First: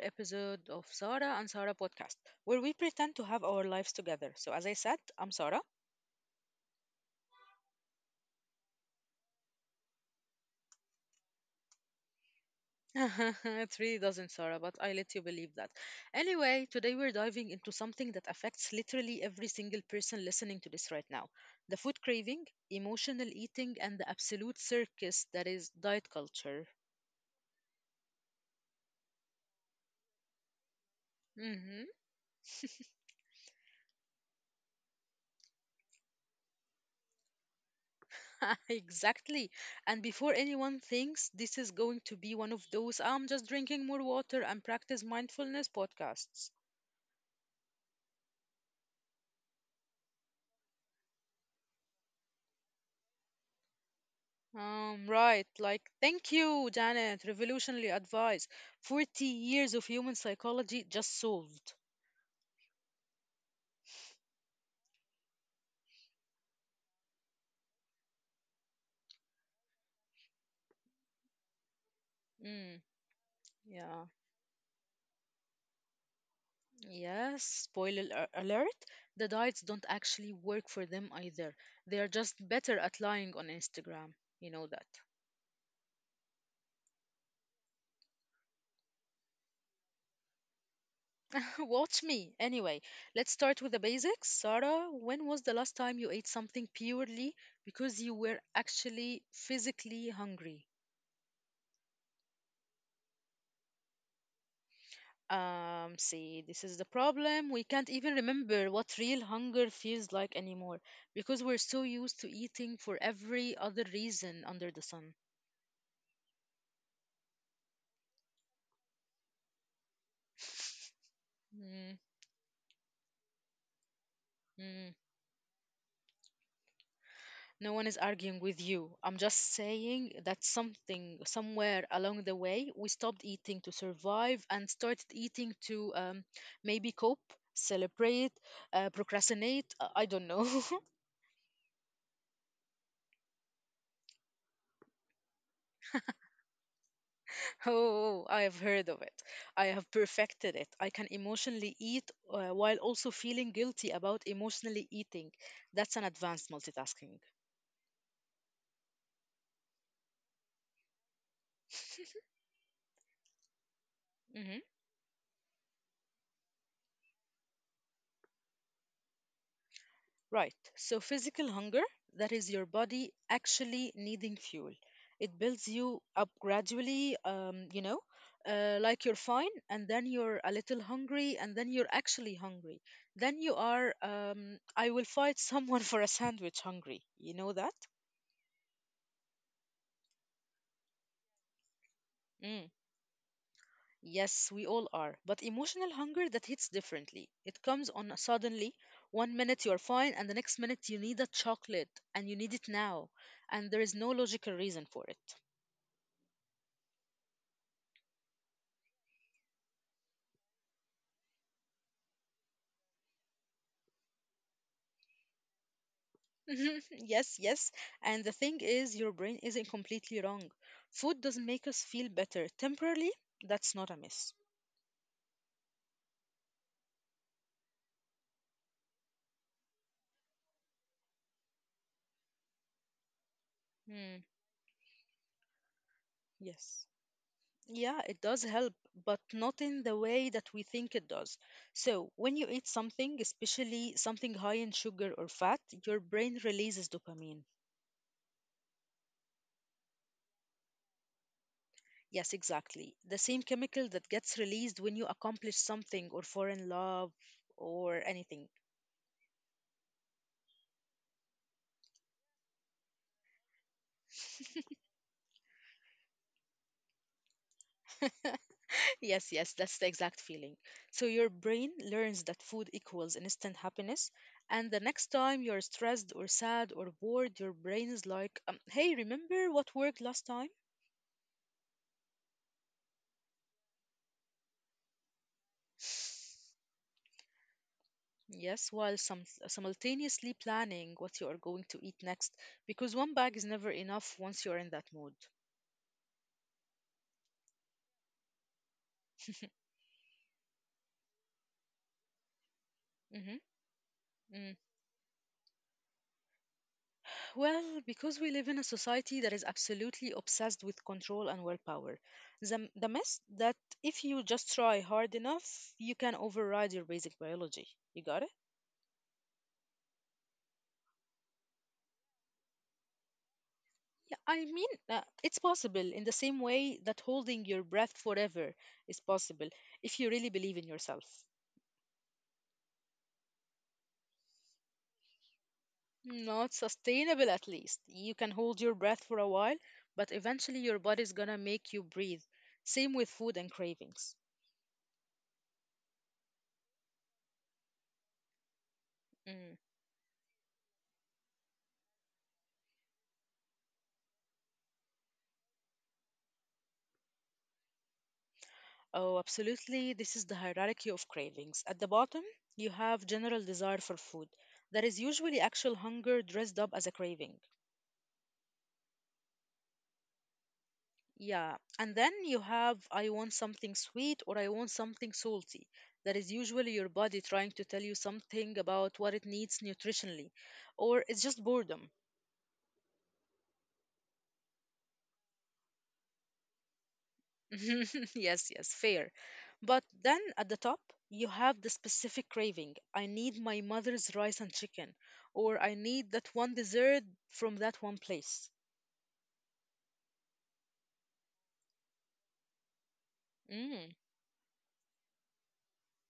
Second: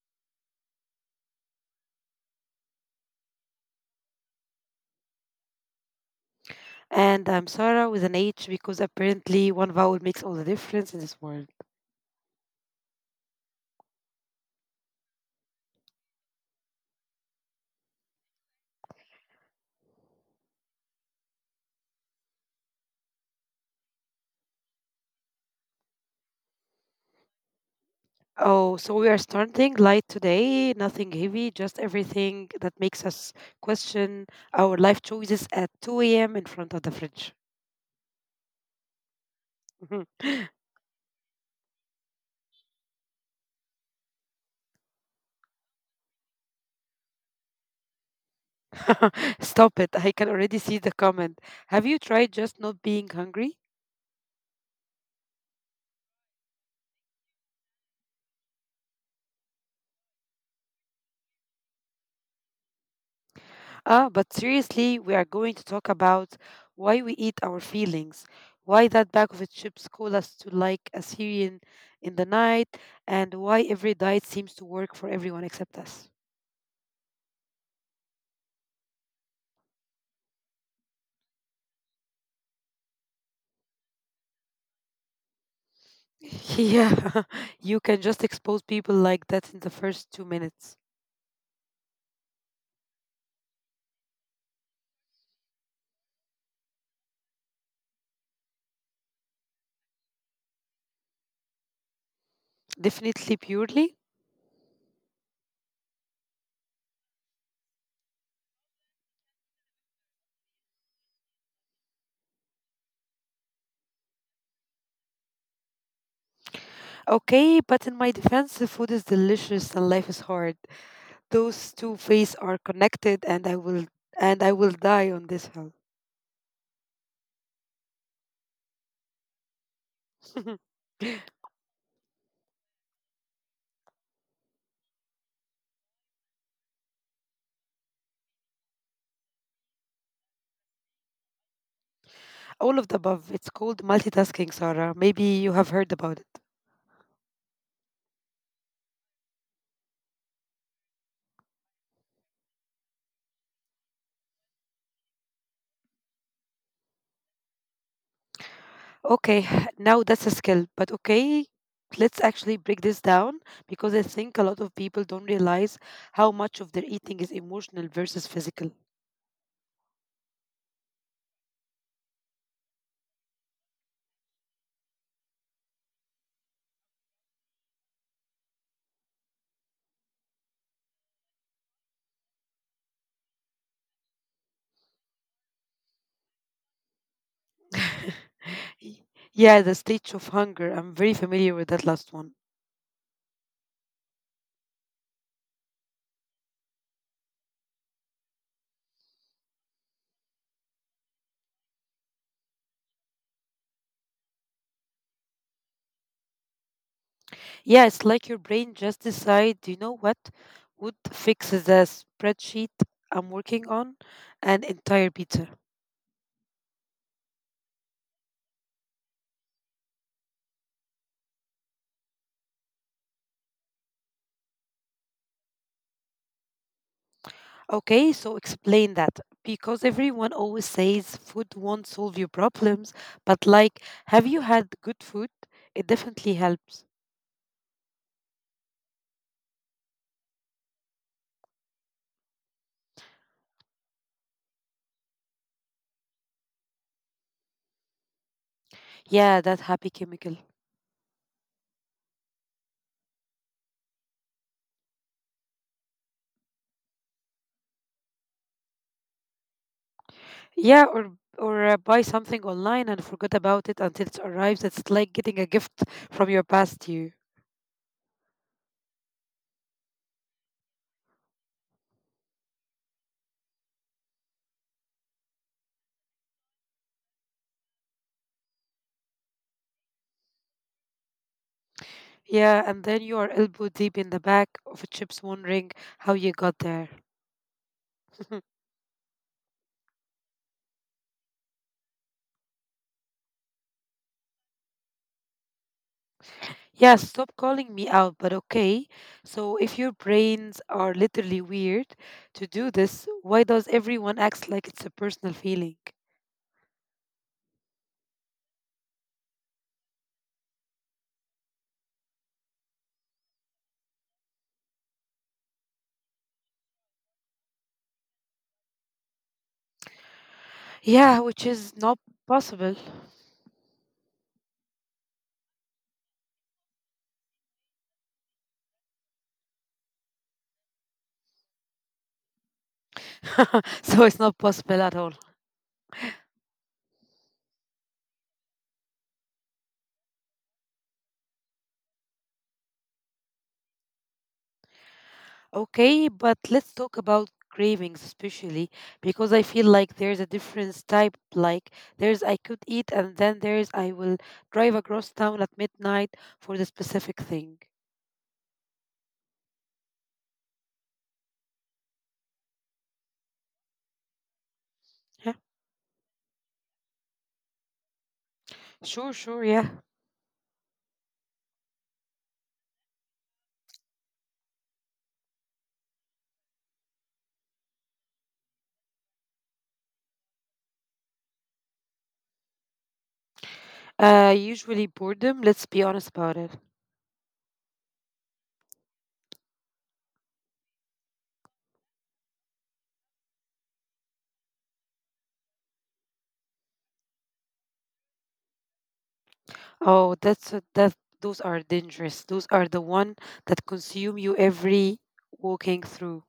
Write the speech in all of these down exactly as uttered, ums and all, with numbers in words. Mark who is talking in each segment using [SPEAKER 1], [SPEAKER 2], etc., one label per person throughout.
[SPEAKER 1] episode of Sarah and Sarah podcast, where we pretend to have our lives together. So, as I said, I'm Sarah.
[SPEAKER 2] And I'm Sarah with an H because apparently one vowel makes all the difference in this world.
[SPEAKER 1] It really doesn't, Sarah, but I let you believe that. Anyway, today we're diving into something that affects literally every single person listening to this right now, the food craving, emotional eating, and the absolute circus that is diet culture.
[SPEAKER 2] Oh, so we are starting light today, nothing heavy, just everything that makes
[SPEAKER 1] Mm-hmm.
[SPEAKER 2] us question our life choices at two a m in front of the fridge.
[SPEAKER 1] Exactly. And before anyone thinks this is going to be one of those I'm just drinking more water and practice mindfulness podcasts.
[SPEAKER 2] Stop it. I can already see the comment. Have you tried just not being hungry?
[SPEAKER 1] Um, right. Like, thank you, Janet. Revolutionary advice. forty years of human psychology just solved.
[SPEAKER 2] Ah, but seriously, we are going to talk about why we eat our feelings, why that bag of chips call us to like a Syrian in the night, and why
[SPEAKER 1] Mm,
[SPEAKER 2] every diet seems to
[SPEAKER 1] yeah.
[SPEAKER 2] work for everyone except us.
[SPEAKER 1] Yes. Spoiler a- alert. The diets don't actually work for them either. They are just better at lying on Instagram. You know that.
[SPEAKER 2] Yeah, you can just expose people like that in the first two minutes.
[SPEAKER 1] Watch me. Anyway, let's start with the basics. Sarah, when was the last time you ate something purely because you were actually physically hungry?
[SPEAKER 2] Definitely purely.
[SPEAKER 1] Um, see, this is the problem. We can't even remember what real hunger feels like anymore because we're so used to eating for every other reason under the sun.
[SPEAKER 2] Okay, but in my defense, the food is delicious and life is hard. Those two
[SPEAKER 1] Mm,
[SPEAKER 2] phases are connected, and I will and I will die
[SPEAKER 1] mm.
[SPEAKER 2] on this hill.
[SPEAKER 1] No one is arguing with you. I'm just saying that something, somewhere along the way, we stopped eating to survive and started eating to, um, maybe cope, celebrate, uh, procrastinate. uh, I don't know.
[SPEAKER 2] All of the above. It's called multitasking, Sarah. Maybe you have heard about it.
[SPEAKER 1] Oh, I have heard of it. I have perfected it. I can emotionally eat uh, while also feeling guilty about emotionally eating. That's an advanced multitasking.
[SPEAKER 2] Okay, now that's a skill. But okay, let's actually break this down because I
[SPEAKER 1] Mm-hmm.
[SPEAKER 2] think a lot of people don't realize how much of their eating is emotional versus physical.
[SPEAKER 1] Right. So, physical hunger, that is your body actually needing fuel. It builds you up gradually, um, you know, uh, like you're fine, and then you're a little hungry, and then you're actually hungry. Then you are, um, I will fight someone for a sandwich hungry. You know that?
[SPEAKER 2] Y- Yeah, the stage of hunger. I'm very
[SPEAKER 1] Mm.
[SPEAKER 2] familiar with that last one.
[SPEAKER 1] Yes, we all are. But emotional hunger that hits differently. It comes on a suddenly. One minute you're fine, and the next minute you need a chocolate, and you need it now, and there is no logical reason for it.
[SPEAKER 2] Yeah, it's like your brain just decide, you know what would fix the spreadsheet I'm working on? An entire pizza.
[SPEAKER 1] Mhm, yes, yes. And the thing is, your brain isn't completely wrong. Food doesn't make us feel better temporarily. That's not a miss.
[SPEAKER 2] Okay, so explain that because everyone always says food won't solve your problems, but
[SPEAKER 1] Mm,
[SPEAKER 2] like, have you had good food? It
[SPEAKER 1] yes.
[SPEAKER 2] definitely helps.
[SPEAKER 1] Yeah, it does help, but not in the way that we think it does. So, when you eat something, especially something high in sugar or fat, your brain releases dopamine.
[SPEAKER 2] Yeah, that happy chemical.
[SPEAKER 1] Yes, exactly. The same chemical that gets released when you accomplish something or fall in love or anything.
[SPEAKER 2] Yeah, or or uh, buy something online and forget about it until it arrives. It's like getting a gift from your past you.
[SPEAKER 1] Yes, yes, that's the exact feeling. So your brain learns that food equals instant happiness, and the next time you're stressed or sad or bored, your brain is like, um, "Hey, remember what worked last time?"
[SPEAKER 2] Yeah, and then you are elbow deep in the back of a chips wondering how you got there.
[SPEAKER 1] Yes, while some simultaneously planning what you are going to eat next, because one bag is never enough once you're in that mood.
[SPEAKER 2] Yeah, stop calling me out, but okay. So, if your brains are literally weird to do
[SPEAKER 1] Mm-hmm.
[SPEAKER 2] this, why does
[SPEAKER 1] Mm-hmm.
[SPEAKER 2] everyone act like it's a personal feeling?
[SPEAKER 1] Well, because we live in a society that is absolutely obsessed with control and willpower, the, the myth that if you just try hard enough, you can override your basic biology. You got it?
[SPEAKER 2] Yeah, which is not possible.
[SPEAKER 1] Yeah, I mean, uh, it's possible in the same way that holding your breath forever is possible if you really believe in yourself.
[SPEAKER 2] So, it's not possible at all.
[SPEAKER 1] Not sustainable, at least. You can hold your breath for a while, but eventually your body's gonna make you breathe. Same with food and cravings.
[SPEAKER 2] Okay, but let's talk about cravings, especially because
[SPEAKER 1] Mm.
[SPEAKER 2] I feel like there's a difference type. Like, there's I could eat, and then there's I will drive across town at midnight for the specific thing.
[SPEAKER 1] Oh, absolutely. This is the hierarchy of cravings. At the bottom, you have general desire for food. That is usually
[SPEAKER 2] Yeah,
[SPEAKER 1] actual hunger dressed up as a craving.
[SPEAKER 2] sure, sure, yeah.
[SPEAKER 1] Yeah. And then you have I want something sweet or I want something salty. That is usually your body trying to tell you something about what it needs nutritionally. Or it's just boredom.
[SPEAKER 2] Uh, usually boredom. Let's be honest about it.
[SPEAKER 1] Yes, yes, fair. But then at the top, you have the specific craving. I need my mother's rice and chicken, or I need that one dessert from that one place.
[SPEAKER 2] Oh, that's a, that. Those are dangerous. Those are the one that
[SPEAKER 1] Mm,
[SPEAKER 2] consume you every walking through.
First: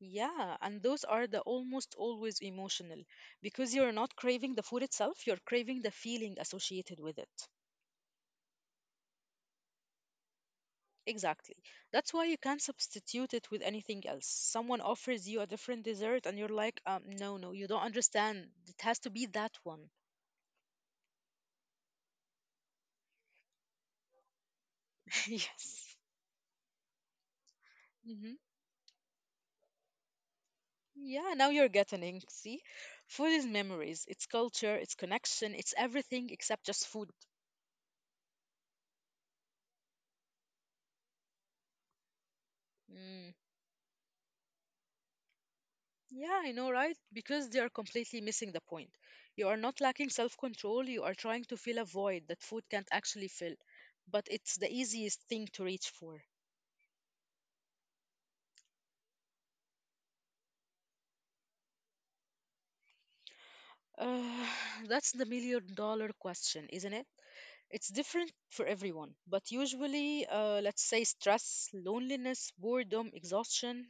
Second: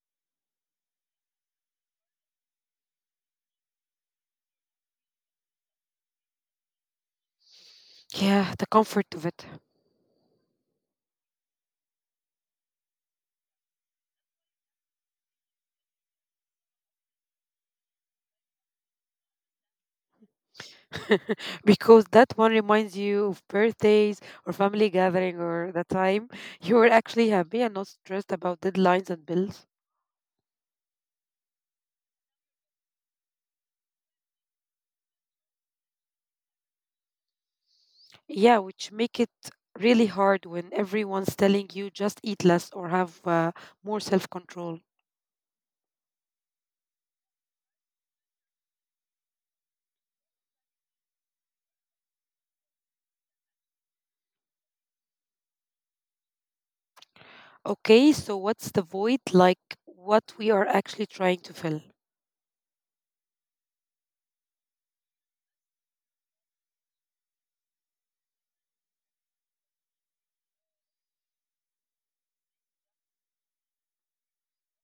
[SPEAKER 1] yeah, and those are the almost always emotional because you're not craving the food itself, you're craving the feeling associated with it.
[SPEAKER 2] Yeah, the comfort of it,
[SPEAKER 1] Exactly. That's why you can't substitute it with anything else. Someone offers you a different dessert, and you're like, um, no, no, you don't understand. It has to be that one.
[SPEAKER 2] because that one reminds you of birthdays or family gathering or the time you were actually
[SPEAKER 1] Yes.
[SPEAKER 2] happy and not stressed about deadlines and bills.
[SPEAKER 1] Hmm. Yeah, now you're getting it. See, food is memories, it's culture, it's connection, it's everything except just food.
[SPEAKER 2] Yeah, which make it really hard when everyone's telling you just eat less or have uh, more self
[SPEAKER 1] Mm.
[SPEAKER 2] control.
[SPEAKER 1] Yeah, I know, right? Because they are completely missing the point. You are not lacking self control, you are trying to fill a void that food can't actually fill. But it's the easiest thing to reach for.
[SPEAKER 2] Okay, so what's the void like what we are actually trying to fill?
[SPEAKER 1] Uh, that's the million dollar question, isn't it? It's different for everyone, but usually, uh, let's say stress, loneliness, boredom, exhaustion.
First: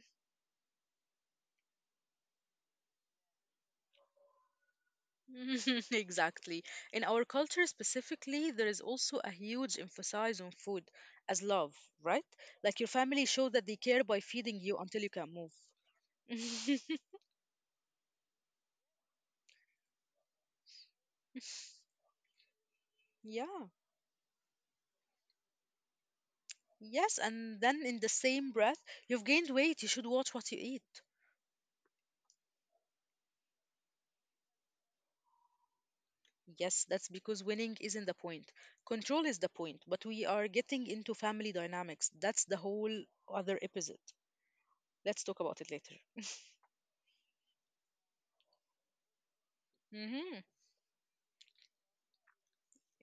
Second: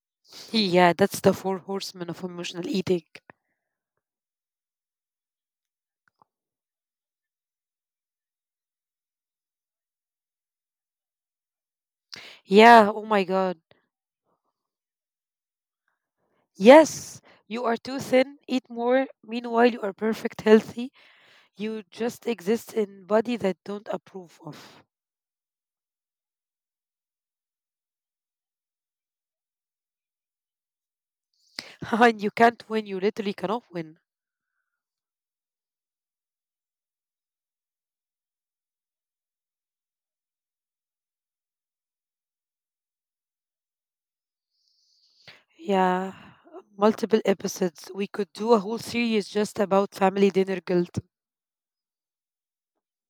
[SPEAKER 2] Yeah, that's the four horsemen of emotional eating.
[SPEAKER 1] Exactly. In our culture specifically, there is also a huge emphasis on food as love, right?
[SPEAKER 2] Yeah, oh
[SPEAKER 1] Like your
[SPEAKER 2] my god.
[SPEAKER 1] family show that they care by feeding you until you can move.
[SPEAKER 2] Yes, you are too thin, eat more. Meanwhile, you are perfect healthy. You just exist in body that don't
[SPEAKER 1] Yeah.
[SPEAKER 2] approve of.
[SPEAKER 1] Yes, and then in the same breath, you've gained weight, you should watch what you eat.
[SPEAKER 2] And you can't win, you literally cannot win.
[SPEAKER 1] Yes, that's because winning isn't the point. Control is the point, but we are getting into family dynamics. That's the whole other episode. Let's talk about it later.
[SPEAKER 2] Yeah, multiple episodes. We could do a whole series just about family
[SPEAKER 1] Mhm.
[SPEAKER 2] dinner guilt.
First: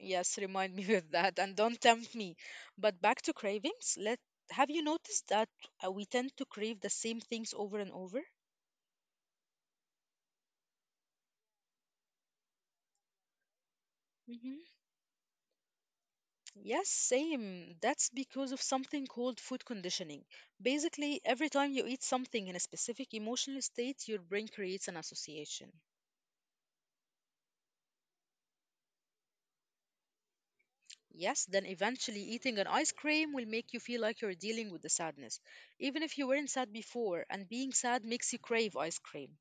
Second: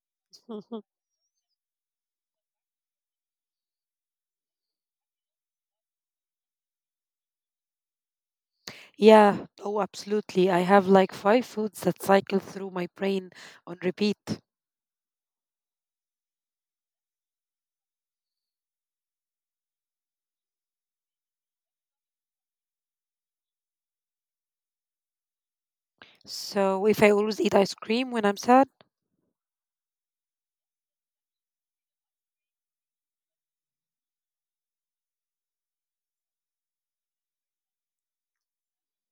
[SPEAKER 1] Yes, remind me with that and don't tempt me. But back to cravings, let have you noticed that uh, we tend to crave the same things over and over?
[SPEAKER 2] Yeah, oh, absolutely. I have like five foods that cycle through my brain on repeat.
[SPEAKER 1] Hmm. Yes, same. That's because of something called food conditioning. Basically, every time you eat something in a specific emotional state, your brain creates an association.
[SPEAKER 2] So if I always eat ice cream when I'm sad,
[SPEAKER 1] Yes, then eventually eating an ice cream will make you feel like you're dealing with the sadness. Even if you weren't sad before, and being sad makes you crave ice cream.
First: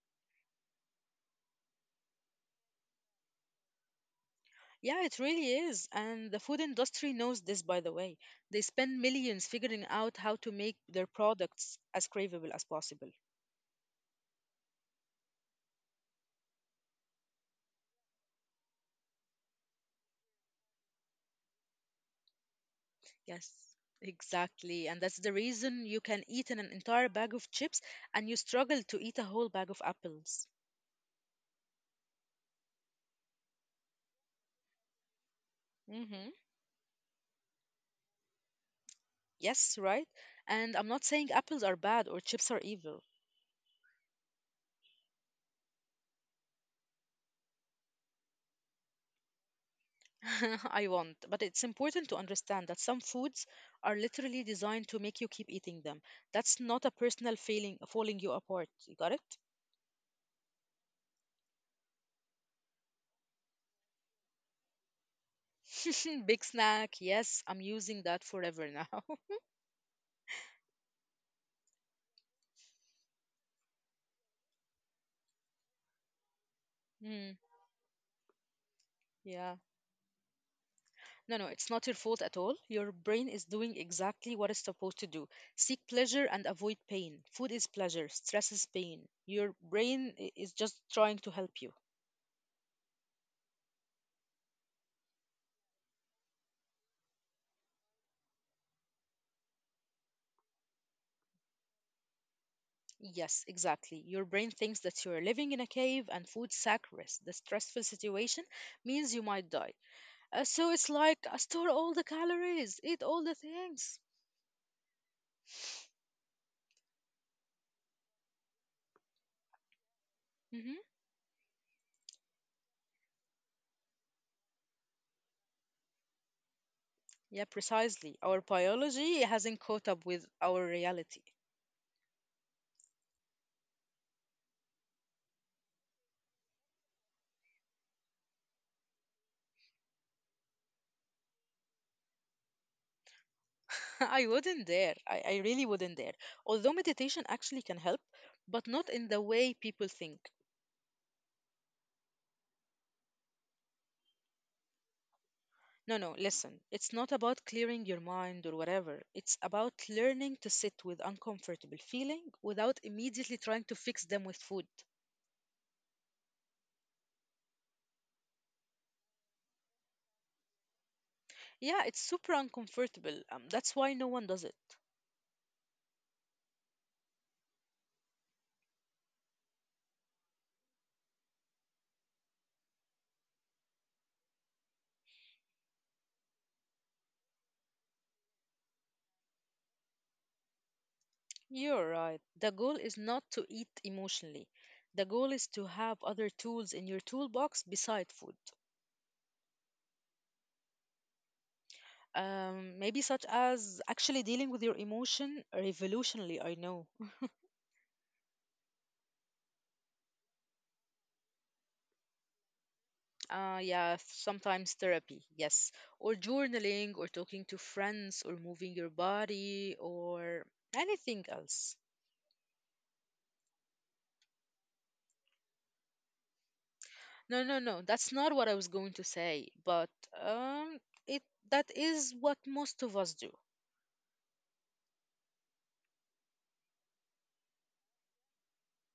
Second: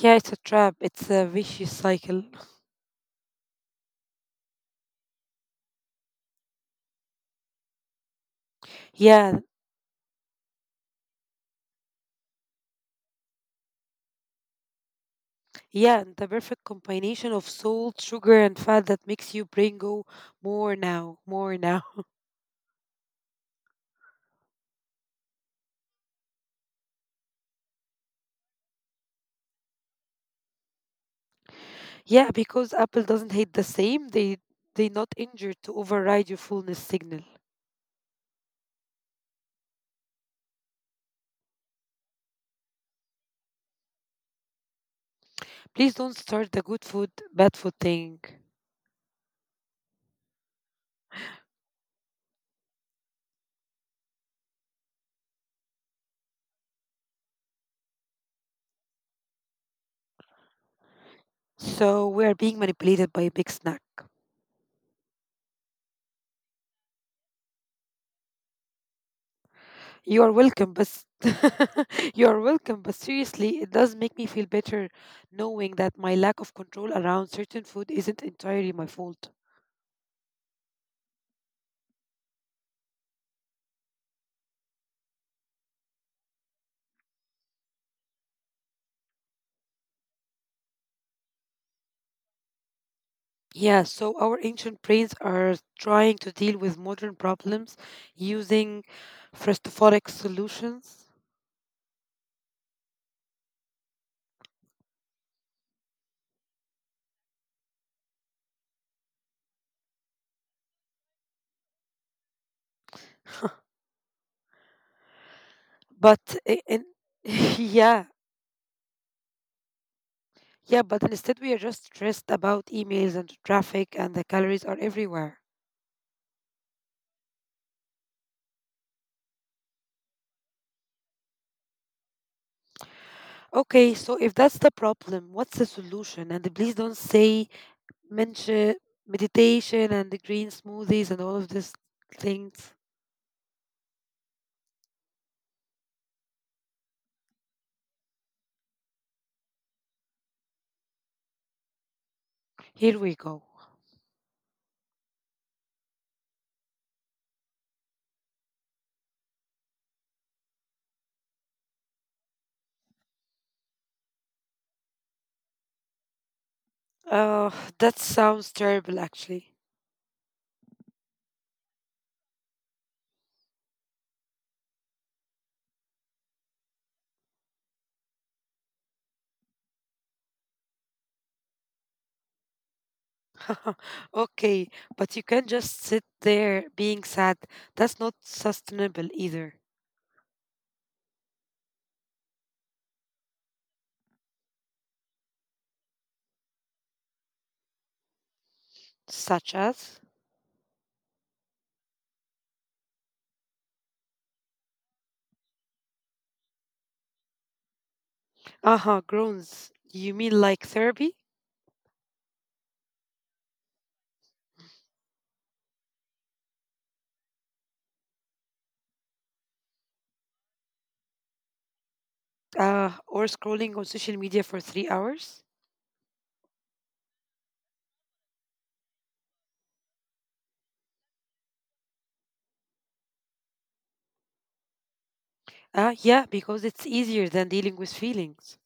[SPEAKER 2] yeah, it's a trap. It's a vicious cycle.
[SPEAKER 1] Yeah, it really is. And the food industry knows this, by the way. They spend millions
[SPEAKER 2] Yeah,
[SPEAKER 1] figuring out how to make their products as craveable as possible.
[SPEAKER 2] yeah, and the perfect combination of salt, sugar, and fat that makes you brain go more now, more now.
[SPEAKER 1] Yes, exactly. And that's the reason you can eat an entire bag of chips and you struggle to eat a whole bag of apples.
[SPEAKER 2] Yeah, because Apple doesn't hate the same. They they not injured to override your
[SPEAKER 1] Mm-hmm.
[SPEAKER 2] fullness signal.
[SPEAKER 1] Yes, right. And I'm not saying apples are bad or chips are evil.
[SPEAKER 2] Please don't start the good food, bad food thing.
[SPEAKER 1] I won't. But it's important to understand that some foods are literally designed to make you keep eating them. That's not a personal failing, falling you apart. You got it?
[SPEAKER 2] So we are being manipulated by a big snack.
[SPEAKER 1] Big snack. Yes, I'm using that forever now.
[SPEAKER 2] You are welcome, but you are welcome. But seriously, it does make me feel better knowing that my lack of control around
[SPEAKER 1] Mm,
[SPEAKER 2] certain food isn't entirely my fault.
[SPEAKER 1] yeah. No, no, it's not your fault at all. Your brain is doing exactly what it's supposed to do. Seek pleasure and avoid pain. Food is pleasure, stress is pain. Your brain i- is just trying to help you.
[SPEAKER 2] Yeah, so our ancient brains are trying to deal with modern problems using frustophoric solutions.
[SPEAKER 1] Yes, exactly. Your brain thinks that you're living in a cave and food saccharis, the stressful situation, means you might die. Uh, so it's like, "I store all the calories, eat all the things."
[SPEAKER 2] but i- in, yeah,
[SPEAKER 1] Mm-hmm.
[SPEAKER 2] yeah, but instead we are just stressed about emails and traffic, and the calories are everywhere.
[SPEAKER 1] Yeah, precisely. Our biology hasn't caught up with our reality.
[SPEAKER 2] Okay, so if that's the problem, what's the solution? And please don't say mention meditation and the green smoothies and all of these things.
[SPEAKER 1] I wouldn't dare. I, I really wouldn't dare. Although meditation actually can help, but not in the way people think.
[SPEAKER 2] Here we go.
[SPEAKER 1] No, no, listen. It's not about clearing your mind or whatever. It's about learning to sit with uncomfortable feeling without immediately trying to fix them with food.
[SPEAKER 2] Uh, that sounds terrible, actually.
[SPEAKER 1] Yeah, it's super uncomfortable. Um, that's why no one does it.
[SPEAKER 2] Okay, but you can't just sit there being sad. That's not sustainable either.
[SPEAKER 1] You're right. The goal is not to eat emotionally. The goal is to have other tools in your toolbox beside food.
[SPEAKER 2] Such as?
[SPEAKER 1] Um, maybe such as actually dealing with your emotion revolutionally, I know.
[SPEAKER 2] Uh huh. Groans. You mean like therapy?
[SPEAKER 1] Uh, yeah, sometimes therapy, yes. Or journaling, or talking to friends, or moving your body, or anything else.
[SPEAKER 2] Uh, or scrolling on social media for three hours?
[SPEAKER 1] No, no, no, that's not what I was going to say, but um, it that is what most of us do.
[SPEAKER 2] Uh, yeah, because it's easier than dealing with feelings.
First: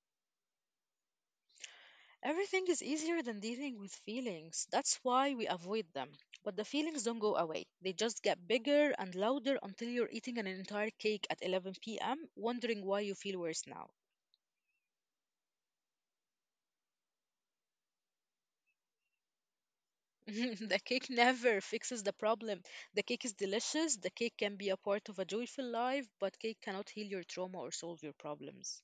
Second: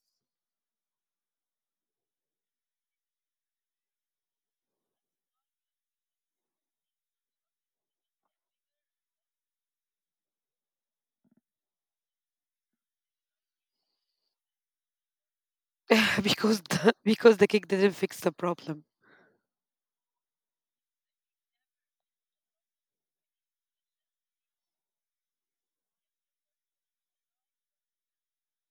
[SPEAKER 1] Everything is easier than dealing with feelings. That's why we avoid them. But the feelings don't go away. They just get bigger and louder until you're eating an entire cake at eleven p m, wondering why you feel worse now.
[SPEAKER 2] because the, because the kick didn't fix the problem.
[SPEAKER 1] The cake never fixes the problem. The cake is delicious, the cake can be a part of a joyful life, but cake cannot heal your trauma or solve your problems.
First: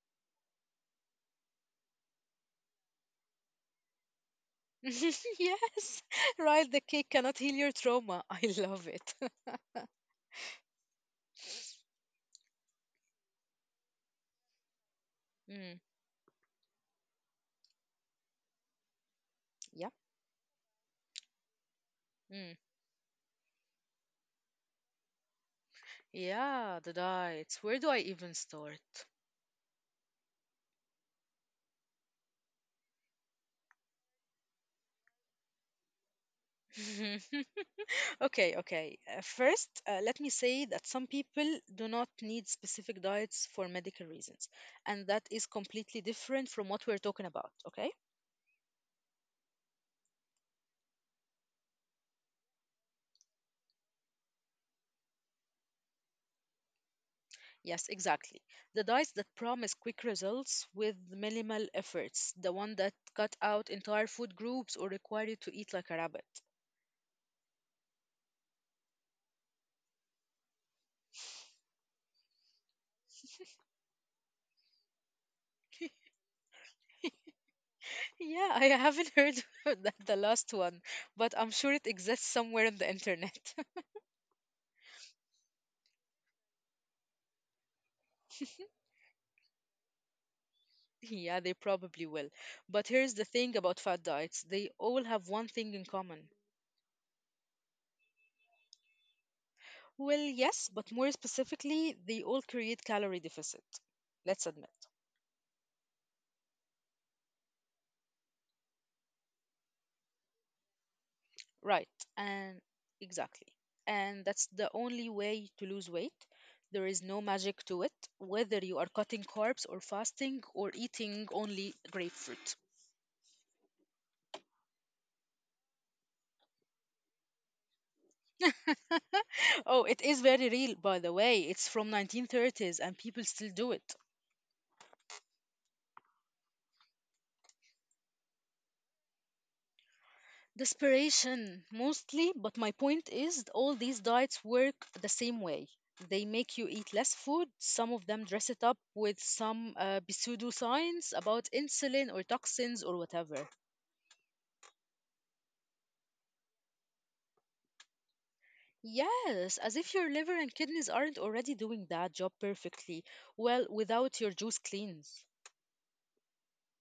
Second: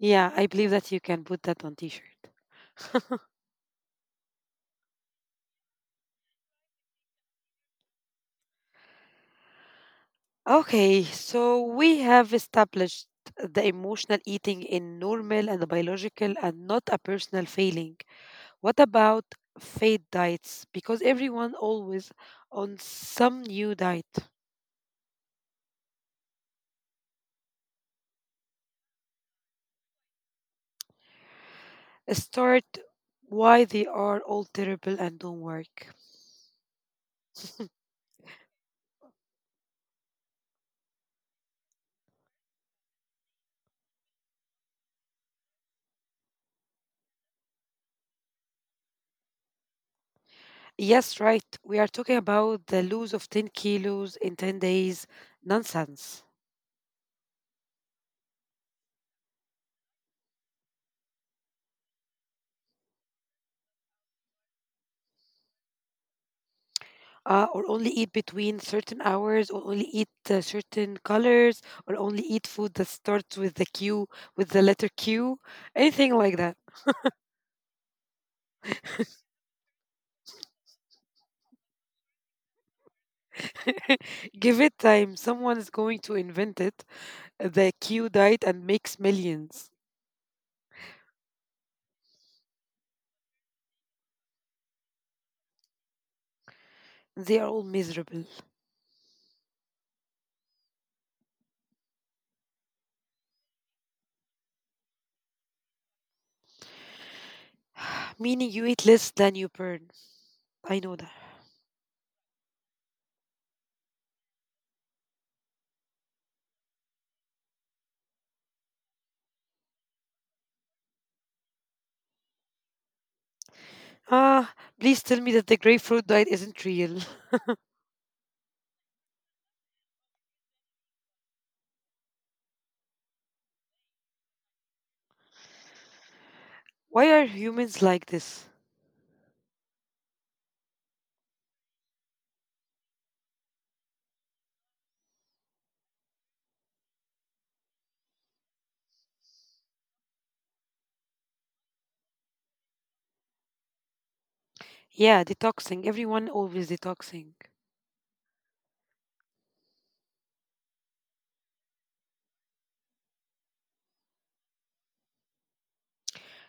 [SPEAKER 2] Yeah, I believe that you can put that on t-shirt.
[SPEAKER 1] Yes, right, the cake cannot heal your trauma. I love it.
[SPEAKER 2] Okay, so we have established the emotional eating in normal and
[SPEAKER 1] Mm,
[SPEAKER 2] biological and not a personal failing. What about
[SPEAKER 1] yeah.
[SPEAKER 2] fad diets? Because everyone always
[SPEAKER 1] Mm.
[SPEAKER 2] on some new diet.
[SPEAKER 1] Yeah, the diets. Where do I even start?
[SPEAKER 2] Start why they are all terrible and don't work.
[SPEAKER 1] Okay, okay. Uh, first, uh, let me say that some people do not need specific diets for medical reasons, and that is completely different from what we're talking about, okay?
[SPEAKER 2] Yes, right. We are talking about the lose of ten kilos in ten days nonsense.
[SPEAKER 1] Yes, exactly. The diets that promise quick results with minimal efforts, the one that cut out entire food groups or require you to eat like a rabbit.
[SPEAKER 2] Uh, or only eat between certain hours, or only eat uh, certain colors, or only eat food that starts with the q, with the letter q, anything like that.
[SPEAKER 1] Yeah, I haven't heard that the last one, but I'm sure it exists somewhere on the internet.
[SPEAKER 2] Give it time, someone is going to invent it, uh, the q diet and makes millions.
[SPEAKER 1] Yeah, they probably will. But here's the thing about fad diets, they all have one thing in common.
[SPEAKER 2] They are all miserable.
[SPEAKER 1] Well, yes, but more specifically, they all create calorie deficit. Let's admit.
[SPEAKER 2] Meaning you eat less than you burn. I know that.
[SPEAKER 1] Right, and exactly. And that's the only way to lose weight. There is no magic to it, whether you are cutting carbs or fasting or eating only grapefruit.
[SPEAKER 2] Ah, please tell me that the grapefruit diet isn't real.
[SPEAKER 1] Oh, it is very real, by the way. It's from nineteen thirties and people still do it.
[SPEAKER 2] Why are humans like this?
[SPEAKER 1] Desperation, mostly, but my point is all these diets work the same way. They make you eat less food. Some of them dress it up with some uh, pseudoscience about insulin or toxins or whatever.
[SPEAKER 2] Yeah, detoxing, everyone always detoxing.
[SPEAKER 1] Yes, as if your liver and kidneys aren't already doing that job perfectly. Well, without your juice cleanse.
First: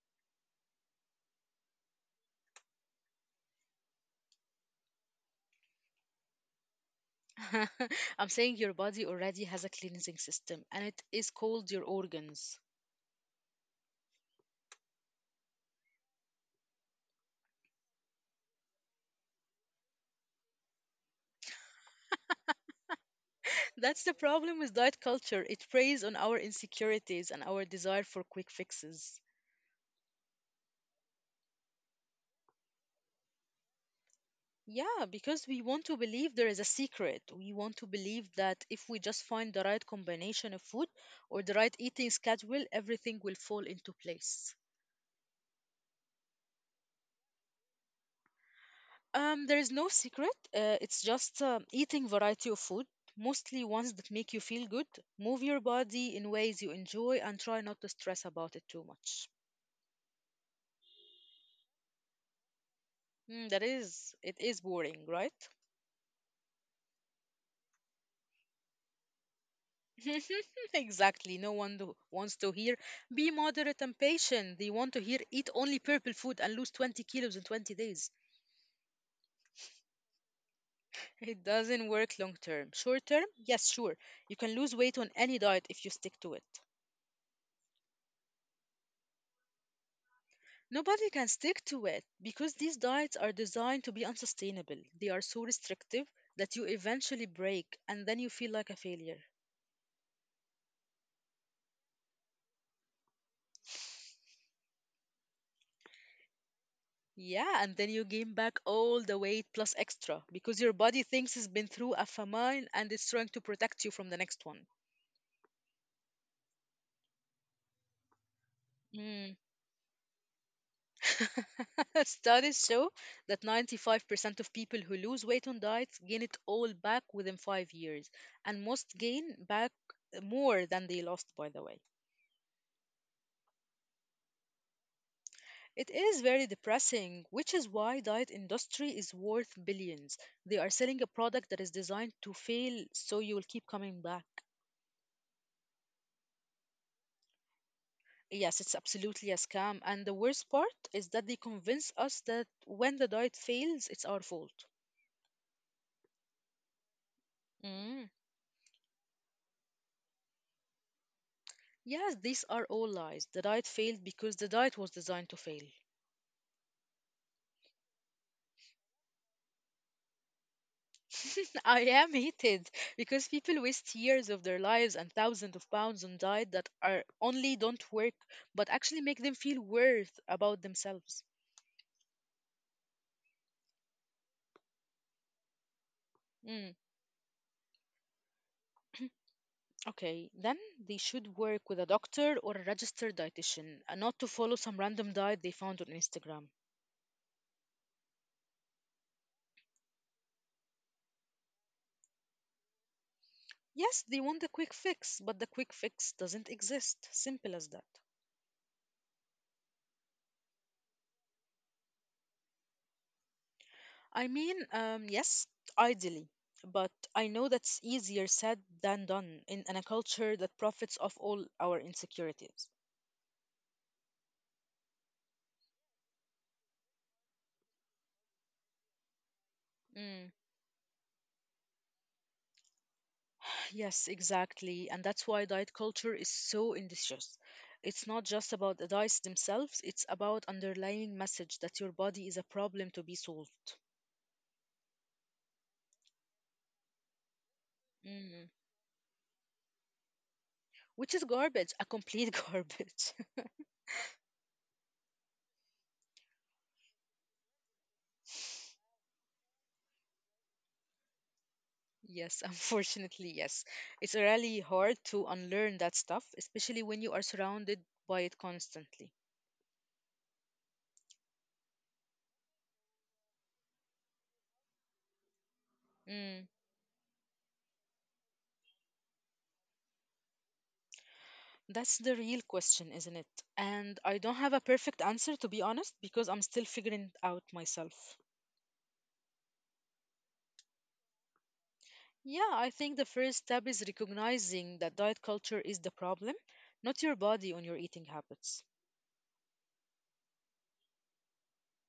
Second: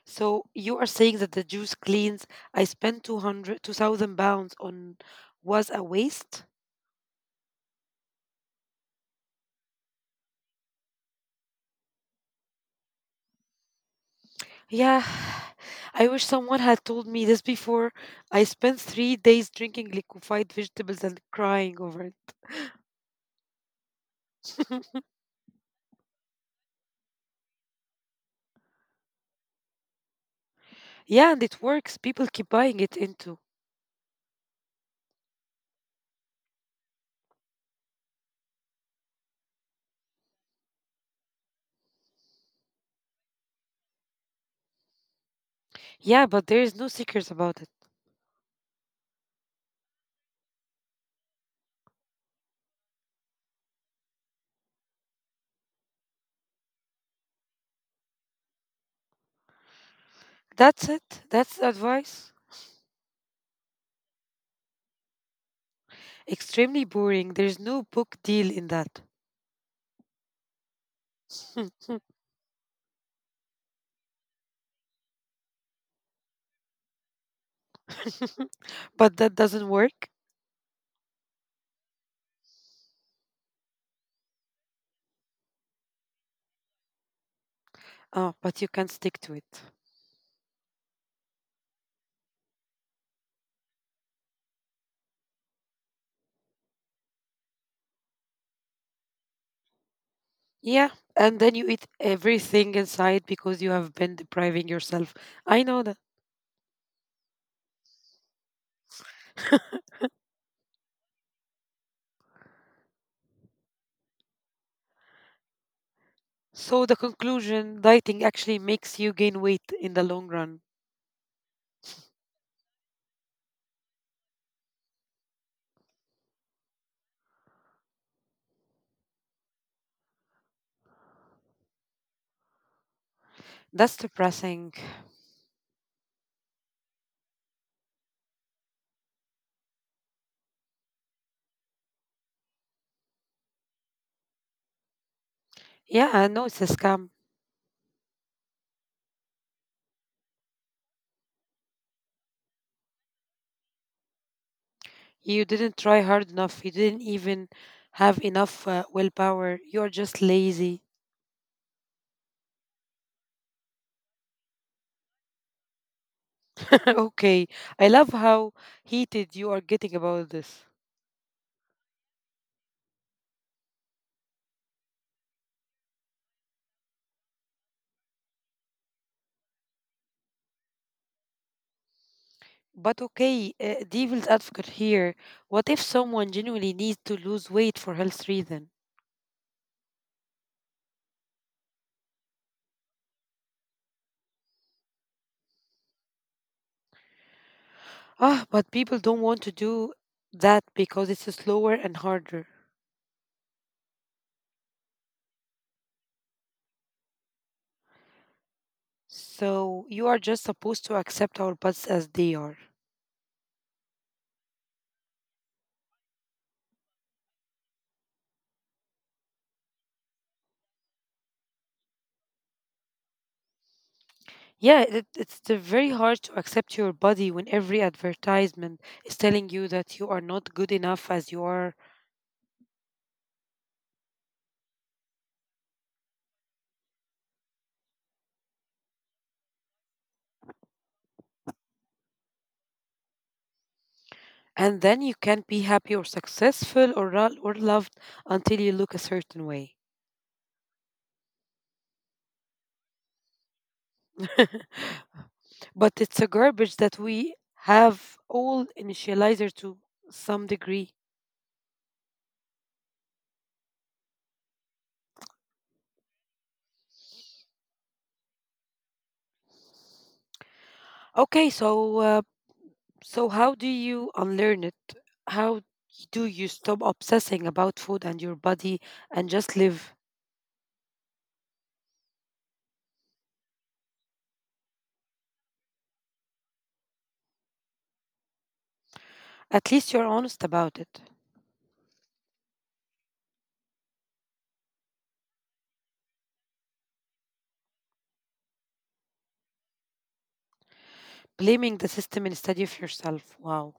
[SPEAKER 2] So you are saying that the juice cleans I spent two hundred, two thousand pounds on was a waste?
[SPEAKER 1] I'm saying your body already has a cleansing system and it is called your organs.
[SPEAKER 2] Yeah. I wish someone had told me this before. I spent three days drinking liquefied vegetables and crying over it.
[SPEAKER 1] That's the problem with diet culture. It preys on our insecurities and our desire for quick fixes.
[SPEAKER 2] Yeah, and it works. People keep buying it into.
[SPEAKER 1] Yeah, because we want to believe there is a secret. We want to believe that if we just find the right combination of food or the right eating schedule, everything will fall into place.
[SPEAKER 2] Yeah, but there is no secrets about it.
[SPEAKER 1] Um, there is no secret. Uh, it's just um, eating variety of food, mostly ones that make you feel good. Move your body in ways you enjoy and try not to stress about it too much.
[SPEAKER 2] That's it. That's the advice.
[SPEAKER 1] Mm, that is, it is boring, right?
[SPEAKER 2] Extremely boring. There's no book deal in that.
[SPEAKER 1] Exactly. No one do- wants to hear be moderate and patient. They want to hear eat only purple food and lose twenty kilos in twenty days.
[SPEAKER 2] But that doesn't work.
[SPEAKER 1] It doesn't work long term. Short term, yes, sure. You can lose weight on any diet if you stick to it.
[SPEAKER 2] Oh, but you can stick to it.
[SPEAKER 1] Nobody can stick to it because these diets are designed to be unsustainable. They are so restrictive that you eventually break and then you feel like a failure.
[SPEAKER 2] Yeah, and then you eat everything inside because you have been depriving yourself. I know that.
[SPEAKER 1] Yeah, and then you gain back all the weight plus extra because your body thinks it's been through a famine and it's trying to protect you from the next one.
[SPEAKER 2] So, the conclusion dieting actually
[SPEAKER 1] Mm.
[SPEAKER 2] makes you gain weight in the long run.
[SPEAKER 1] Studies show that ninety-five percent of people who lose weight on diets gain it all back within five years, and most gain back more than they lost, by the way.
[SPEAKER 2] That's depressing.
[SPEAKER 1] It is very depressing, which is why diet industry is worth billions. They are selling a product that is designed to fail so you will keep coming back.
[SPEAKER 2] Yeah, I know it's a scam.
[SPEAKER 1] Yes, it's absolutely a scam. And the worst part is that they convince us that when the diet fails, it's our fault.
[SPEAKER 2] You didn't try hard enough, you didn't even
[SPEAKER 1] Mm.
[SPEAKER 2] have enough uh, willpower. You are just lazy.
[SPEAKER 1] Yes, these are all lies. The diet failed because the diet was designed to fail.
[SPEAKER 2] Okay, I love how heated you are getting about this.
[SPEAKER 1] I am hated because people waste years of their lives and thousands of pounds on diet that are only don't work but actually make them feel worse about themselves.
[SPEAKER 2] But okay, uh, devil's advocate here. What if
[SPEAKER 1] Mm,
[SPEAKER 2] someone genuinely needs to lose weight for health reasons?
[SPEAKER 1] okay, then they should work with a doctor or a registered dietitian, and not to follow some random diet they found on Instagram.
[SPEAKER 2] Ah, but people don't want to do that because it's slower and harder.
[SPEAKER 1] Yes, they want a quick fix, but the quick fix doesn't exist. Simple as that.
[SPEAKER 2] So you are just supposed to accept our butts as they are.
[SPEAKER 1] I mean, um, yes, ideally, but I know that's easier said than done in, in a culture that profits off all our insecurities.
[SPEAKER 2] Yeah, it, it's the very hard to accept your body when every advertisement is telling you that you
[SPEAKER 1] Mm.
[SPEAKER 2] are not good enough as you are,
[SPEAKER 1] Yes, exactly. And that's why diet culture is so industrious. It's not just about the diets themselves, it's about underlying message that your body is a problem to be solved.
[SPEAKER 2] and then you can't be happy or successful or ro- or loved until you look a
[SPEAKER 1] Mm.
[SPEAKER 2] certain way.
[SPEAKER 1] Which is garbage, a complete garbage.
[SPEAKER 2] But it's a garbage that we have all initializer to some degree.
[SPEAKER 1] Yes, unfortunately, yes. It's really hard to unlearn that stuff, especially when you are surrounded by it constantly.
[SPEAKER 2] Okay, so. Uh, So, how do you unlearn it? How do you stop obsessing about food
[SPEAKER 1] Mm,
[SPEAKER 2] and your body and just live?
[SPEAKER 1] that's the real question, isn't it? And I don't have a perfect answer, to be honest, because I'm still figuring it out
[SPEAKER 2] At least you're
[SPEAKER 1] myself.
[SPEAKER 2] honest about it.
[SPEAKER 1] Yeah, I think the first step is recognizing that diet culture is the problem, not your body on your eating habits.
[SPEAKER 2] Blaming the system instead of yourself. Wow.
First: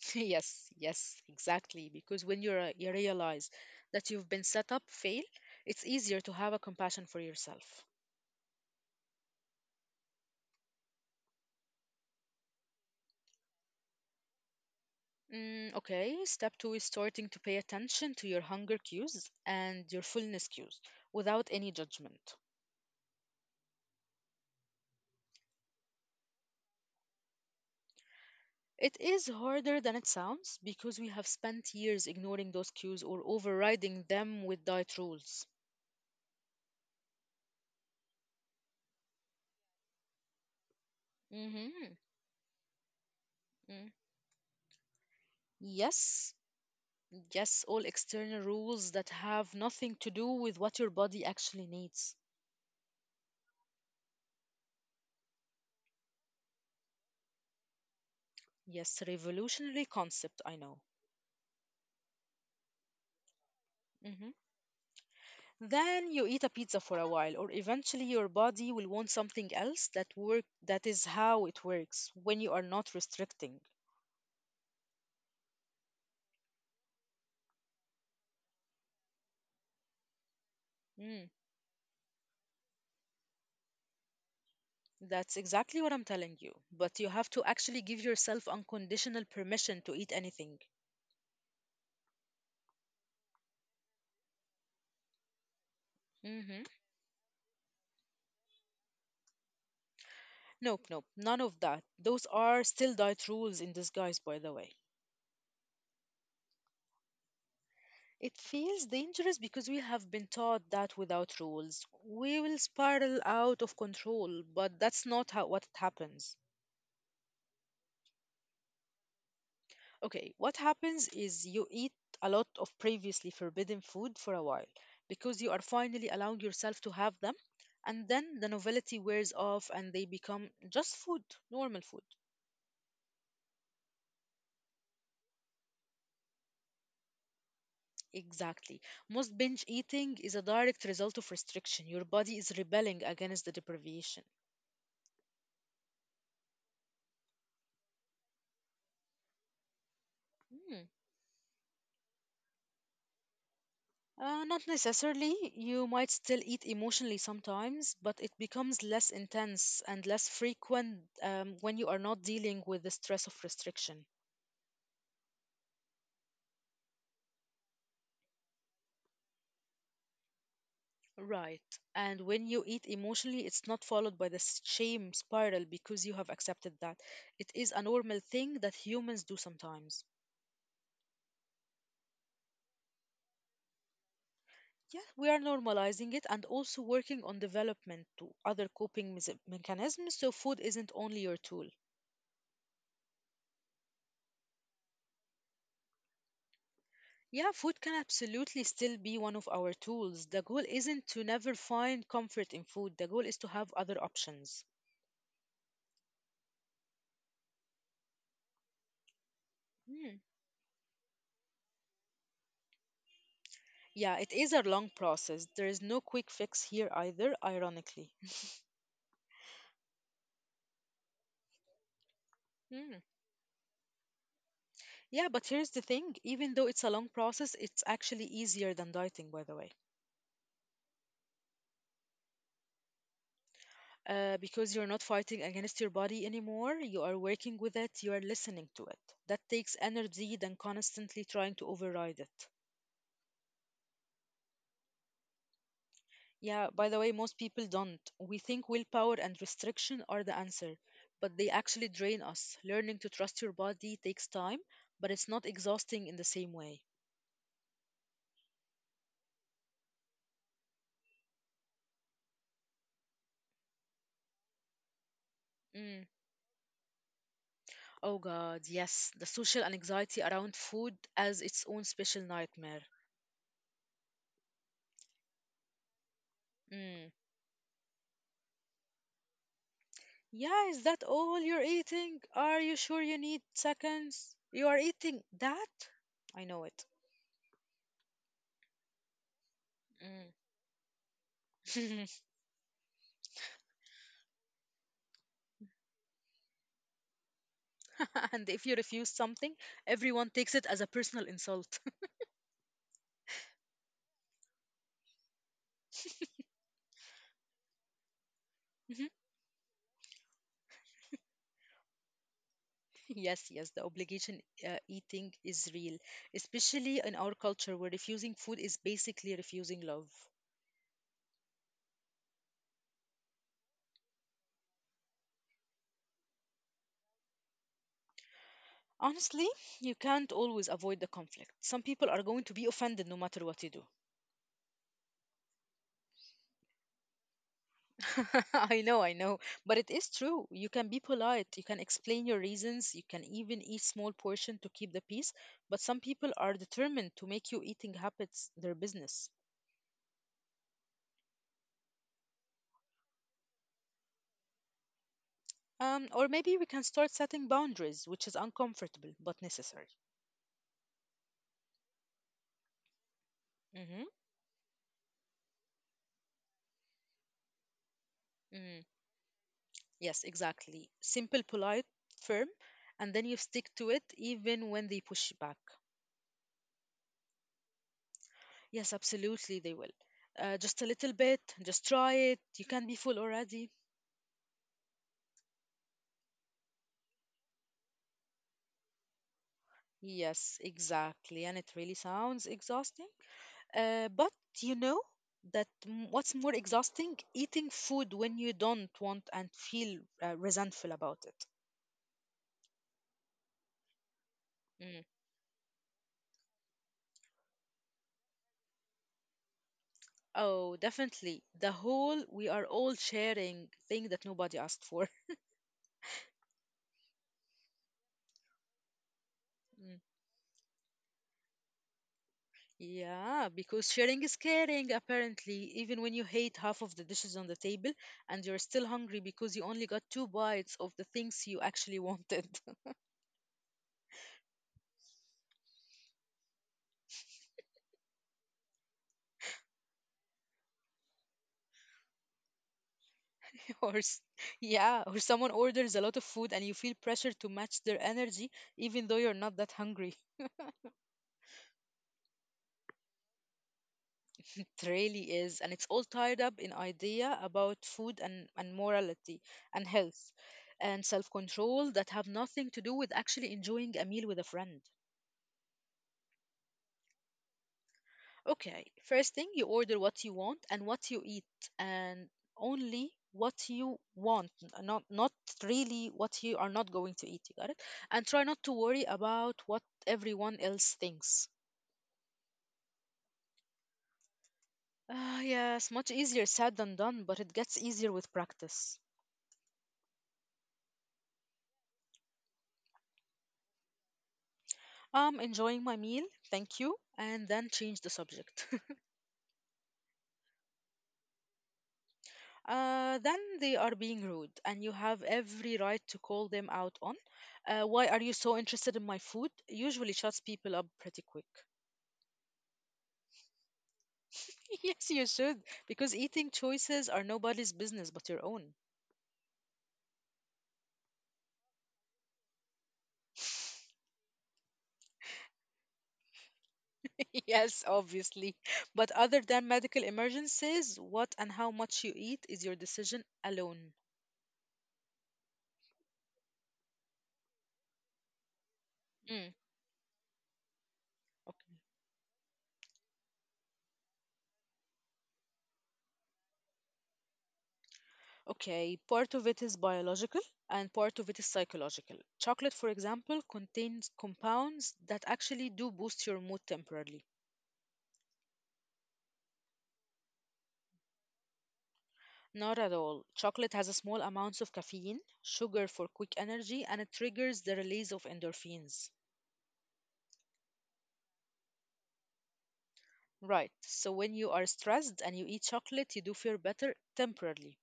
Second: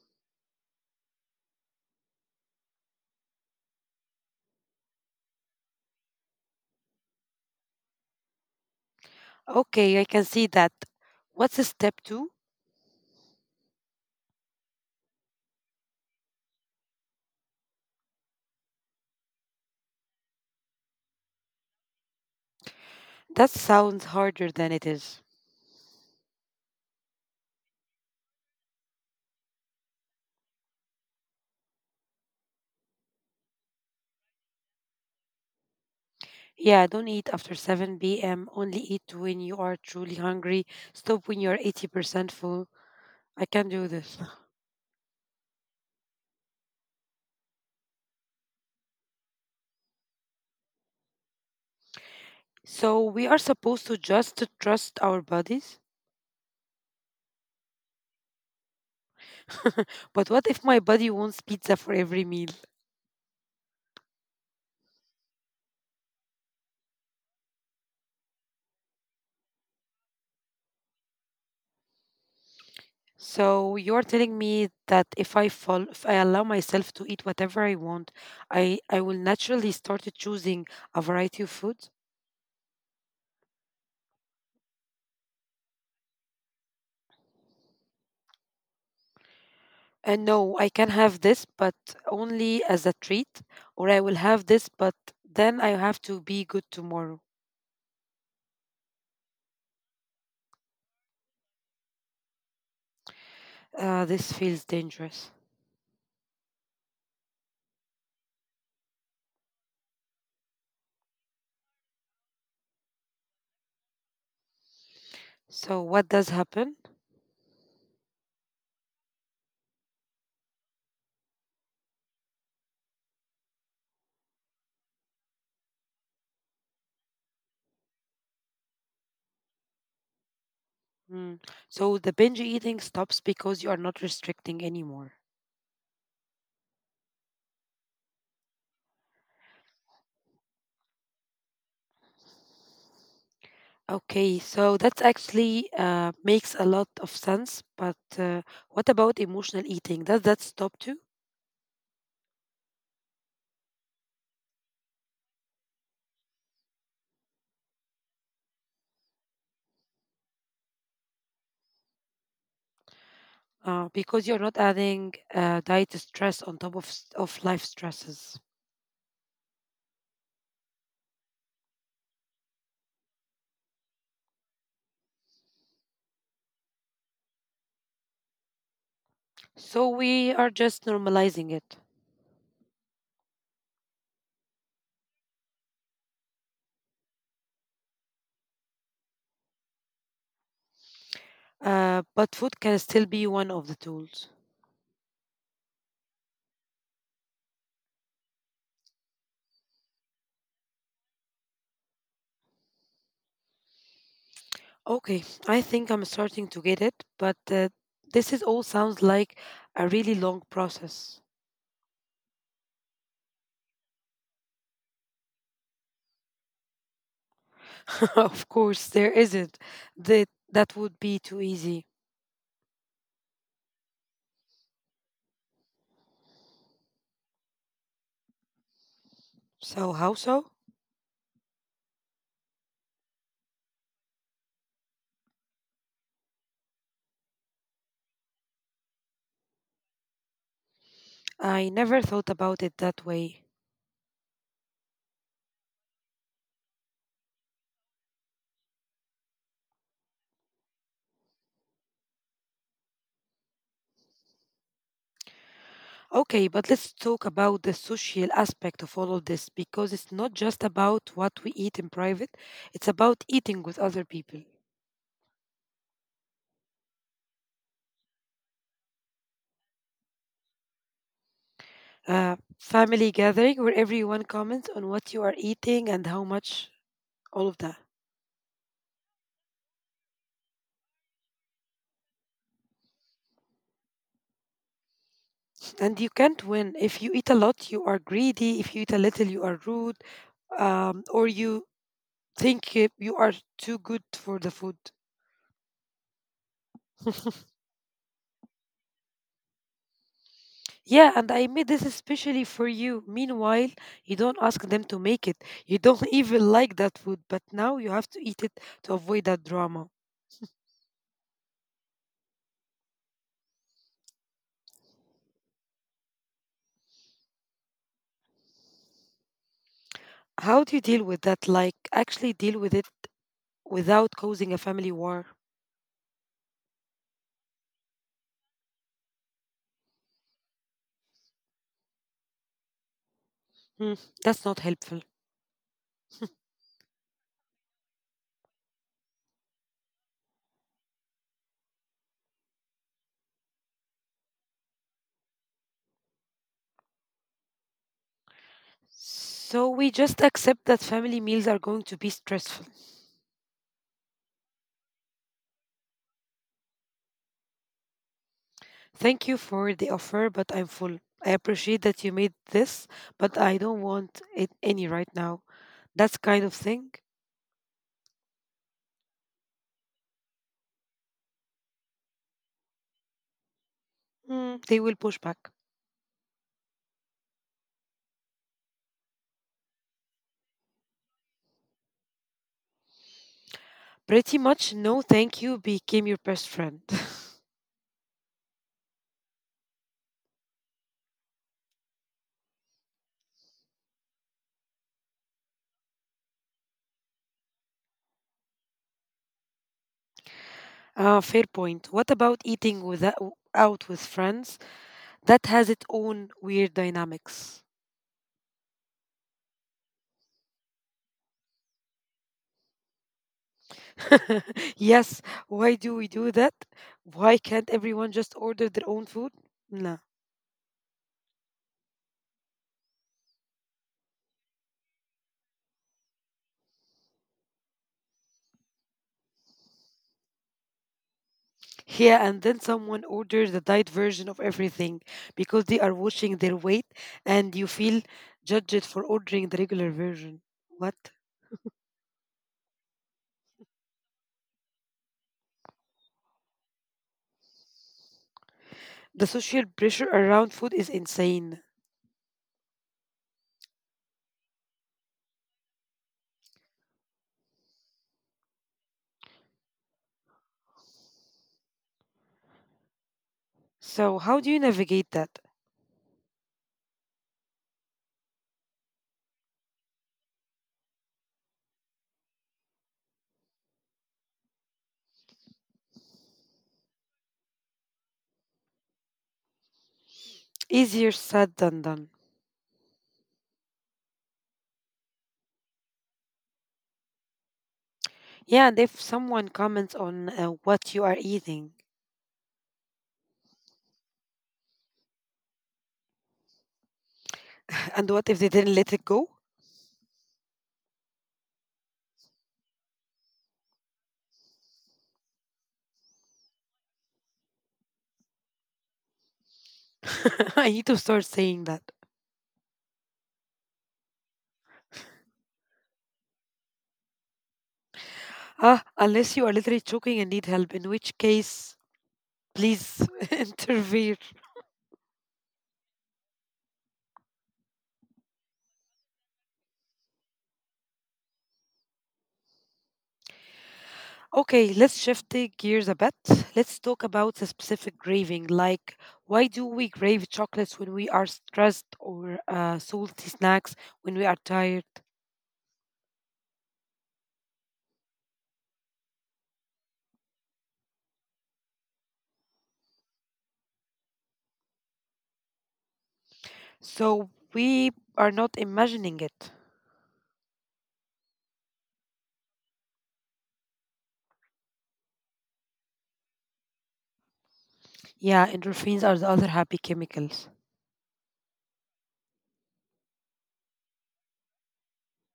[SPEAKER 1] Yes, yes, exactly. Because when you re- you realize that you've been set up fail, it's easier to have a compassion for yourself.
[SPEAKER 2] Okay, I can see that. What's the step two?
[SPEAKER 1] Mm, okay, step two is starting to pay attention to your hunger cues and your fullness cues without any judgment.
[SPEAKER 2] That sounds harder than it is.
[SPEAKER 1] It is harder than it sounds because we have spent years ignoring those cues or overriding them with diet rules.
[SPEAKER 2] Yeah, don't eat after seven p m. Only eat when you are truly
[SPEAKER 1] Hmm.
[SPEAKER 2] hungry. Stop when you're eighty percent full. I can do this.
[SPEAKER 1] Yes, yes, all external rules that have nothing to do with what your body actually needs.
[SPEAKER 2] So we are supposed to just to trust our bodies?
[SPEAKER 1] Yes, revolutionary concept, I know.
[SPEAKER 2] But what if my body wants pizza for
[SPEAKER 1] Mm-hmm.
[SPEAKER 2] every meal?
[SPEAKER 1] Then you eat a pizza for a while, or eventually your body will want something else that work that is how it works when you are not restricting.
[SPEAKER 2] So you're telling me that if I fall, if I allow myself to eat whatever I want, I
[SPEAKER 1] Mm,
[SPEAKER 2] I will naturally start choosing a variety of foods.
[SPEAKER 1] that's exactly what I'm telling you. But you have to actually give yourself unconditional permission to eat anything.
[SPEAKER 2] And no, I can have this, but only as a treat, or I will
[SPEAKER 1] Hmm.
[SPEAKER 2] have this, but then I have to be good tomorrow.
[SPEAKER 1] Nope, nope, none of that. Those are still diet rules in disguise, by the way.
[SPEAKER 2] Uh, this feels dangerous.
[SPEAKER 1] It feels dangerous because we have been taught that without rules, we will spiral out of control, but that's not how what happens.
[SPEAKER 2] So what does happen?
[SPEAKER 1] Okay, what happens is you eat a lot of previously forbidden food for a while because you are finally allowing yourself to have them, and then the novelty wears off and they become just food, normal food.
[SPEAKER 2] Mm. So the binge eating stops because you are not restricting anymore.
[SPEAKER 1] Exactly. Most binge eating is a direct result of restriction. Your body is rebelling against the deprivation.
[SPEAKER 2] Okay, so that actually uh, makes a lot of sense. But
[SPEAKER 1] Hmm.
[SPEAKER 2] uh, what about emotional eating? Does that stop too?
[SPEAKER 1] Uh, not necessarily. You might still eat emotionally sometimes, but it becomes less intense and less frequent um, when you are not dealing with the stress of restriction.
[SPEAKER 2] Uh, because you're not adding uh, diet stress on top of s- of life stresses.
[SPEAKER 1] Right. And when you eat emotionally, it's not followed by the s- shame spiral because you have accepted that. It is a normal thing that humans do sometimes.
[SPEAKER 2] So we are just normalizing it.
[SPEAKER 1] Yeah, we are normalizing it and also working on development to other coping mes- mechanisms so food isn't only your tool.
[SPEAKER 2] Uh, but food can still be one of the tools.
[SPEAKER 1] Yeah, food can absolutely still be one of our tools. The goal isn't to never find comfort in food, the goal is to have other options.
[SPEAKER 2] Okay, I think I'm starting to get it. But uh,
[SPEAKER 1] Hmm.
[SPEAKER 2] this is all sounds like a really long process.
[SPEAKER 1] Yeah, it is a long process. There is no quick fix here either, ironically.
[SPEAKER 2] Of course, there isn't. That that would be too easy.
[SPEAKER 1] Yeah, but here's the thing even though it's a long process, it's actually easier than dieting, by the way.
[SPEAKER 2] So how so?
[SPEAKER 1] Uh, because you're not fighting against your body anymore, you are working with it, you are listening to it. That takes energy than constantly trying to override it.
[SPEAKER 2] I never thought about it that way.
[SPEAKER 1] Yeah, by the way, most people don't. We think willpower and restriction are the answer, but they actually drain us. Learning to trust your body takes time, but it's not exhausting in the same way.
[SPEAKER 2] Okay, but let's talk about the social aspect of all of this because it's not just about what we eat in private, it's about
[SPEAKER 1] Mm.
[SPEAKER 2] eating with other people.
[SPEAKER 1] Oh God, yes, the social anxiety around food as its own special nightmare.
[SPEAKER 2] Uh, family gathering where everyone
[SPEAKER 1] Mm.
[SPEAKER 2] comments on what you are eating and how much, all of that.
[SPEAKER 1] Yeah, is that all you're eating? Are you sure you need seconds? You are eating that? I know it.
[SPEAKER 2] And you can't win. If you eat a lot, you are greedy. If you eat a little,
[SPEAKER 1] Mm.
[SPEAKER 2] you are rude. Um, or you think uh, you are too good for the food.
[SPEAKER 1] And if you refuse something, everyone takes it as a personal insult.
[SPEAKER 2] Yeah, and I made this especially for you. Meanwhile, you don't ask them to make it. You don't
[SPEAKER 1] Mhm.
[SPEAKER 2] even like that food, but now you have to eat it to avoid that drama.
[SPEAKER 1] Yes, yes, the obligation uh, eating is real, especially in our culture where refusing food is basically refusing love.
[SPEAKER 2] How do you deal with that? Like, actually deal with it without causing a family war?
[SPEAKER 1] Honestly, you can't always avoid the conflict. Some people are going to be offended no matter what you do.
[SPEAKER 2] Hmm, that's not helpful.
[SPEAKER 1] I know, I know, but it is true. You can be polite, you can explain your reasons, you can even eat small portion to keep the peace, but some people are determined to make you eating habits their business.
[SPEAKER 2] So we just accept that family meals are going to be stressful.
[SPEAKER 1] Um, or maybe we can start setting boundaries, which is uncomfortable but necessary.
[SPEAKER 2] Thank you for the offer, but I'm full. I
[SPEAKER 1] Mm-hmm.
[SPEAKER 2] appreciate that you made this, but I don't want it any right now. That's
[SPEAKER 1] Mm.
[SPEAKER 2] kind of thing.
[SPEAKER 1] Yes, exactly. Simple, polite, firm, and then you stick to it even when they push back.
[SPEAKER 2] Mm, they will push back.
[SPEAKER 1] Yes, absolutely, they will. Uh, just a little bit, just try it. You can be full already.
[SPEAKER 2] Pretty much, no thank you became your best friend.
[SPEAKER 1] Yes, exactly. And it really sounds exhausting. Uh, but you know that m- what's more exhausting? Eating food when you don't want and feel uh, resentful about it.
[SPEAKER 2] Ah, fair point. What about
[SPEAKER 1] Mm.
[SPEAKER 2] eating with, out with friends? That has its own weird dynamics.
[SPEAKER 1] Oh, definitely. The whole we are all sharing thing that nobody asked for.
[SPEAKER 2] Yes, why do we do that? Why
[SPEAKER 1] Mm.
[SPEAKER 2] can't everyone just order their own food? No.
[SPEAKER 1] Yeah, because sharing is caring, apparently. Even when you hate half of the dishes on the table and you're still hungry because you only got two bites of the things you actually wanted.
[SPEAKER 2] Yeah, and then someone orders the diet version of everything because they are watching their weight and you feel judged for ordering the regular version. What?
[SPEAKER 1] Or, s- yeah, or someone orders a lot of food and you feel pressure to match their energy, even though you're not that hungry.
[SPEAKER 2] The social pressure around food is insane.
[SPEAKER 1] It really is. And it's all tied up in idea about food and, and morality and health and self control that have nothing to do with actually enjoying a meal with a friend.
[SPEAKER 2] So, how do you navigate that?
[SPEAKER 1] Okay, first thing, you order what you want and what you eat, and only what you want, n- not not really what you are not going to eat. You got it? And try not to worry about what everyone else thinks.
[SPEAKER 2] Easier said than done.
[SPEAKER 1] Ah, yes, much easier said than done, but it gets easier with practice.
[SPEAKER 2] Yeah, and if someone comments on uh, what you are eating,
[SPEAKER 1] I'm enjoying my meal, thank you, and then change the subject.
[SPEAKER 2] and what if they didn't let it go?
[SPEAKER 1] Uh, then they are being rude, and you have every right to call them out on. Uh, why are you so interested in my food? Usually shuts people up pretty quick.
[SPEAKER 2] I need to start saying that.
[SPEAKER 1] Yes, you should, because eating choices are nobody's business but your own.
[SPEAKER 2] Ah, unless you are literally choking and need help, in which case, please intervene.
[SPEAKER 1] Yes, obviously. But other than medical emergencies, what and how much you eat is your decision alone.
[SPEAKER 2] Okay, let's shift the gears a bit. Let's
[SPEAKER 1] Mm.
[SPEAKER 2] talk about the specific craving. Like, why do we crave chocolates when we are stressed or uh, salty snacks when we are tired?
[SPEAKER 1] Okay, part of it is biological and part of it is psychological. Chocolate, for example, contains compounds that actually do boost your mood temporarily.
[SPEAKER 2] So we are not imagining it.
[SPEAKER 1] Not at all. Chocolate has a small amounts of caffeine, sugar for quick energy, and it triggers the release of endorphins.
[SPEAKER 2] Yeah, endorphins are the other happy chemicals.
[SPEAKER 1] Right, so when you are stressed and you eat chocolate, you do feel better temporarily.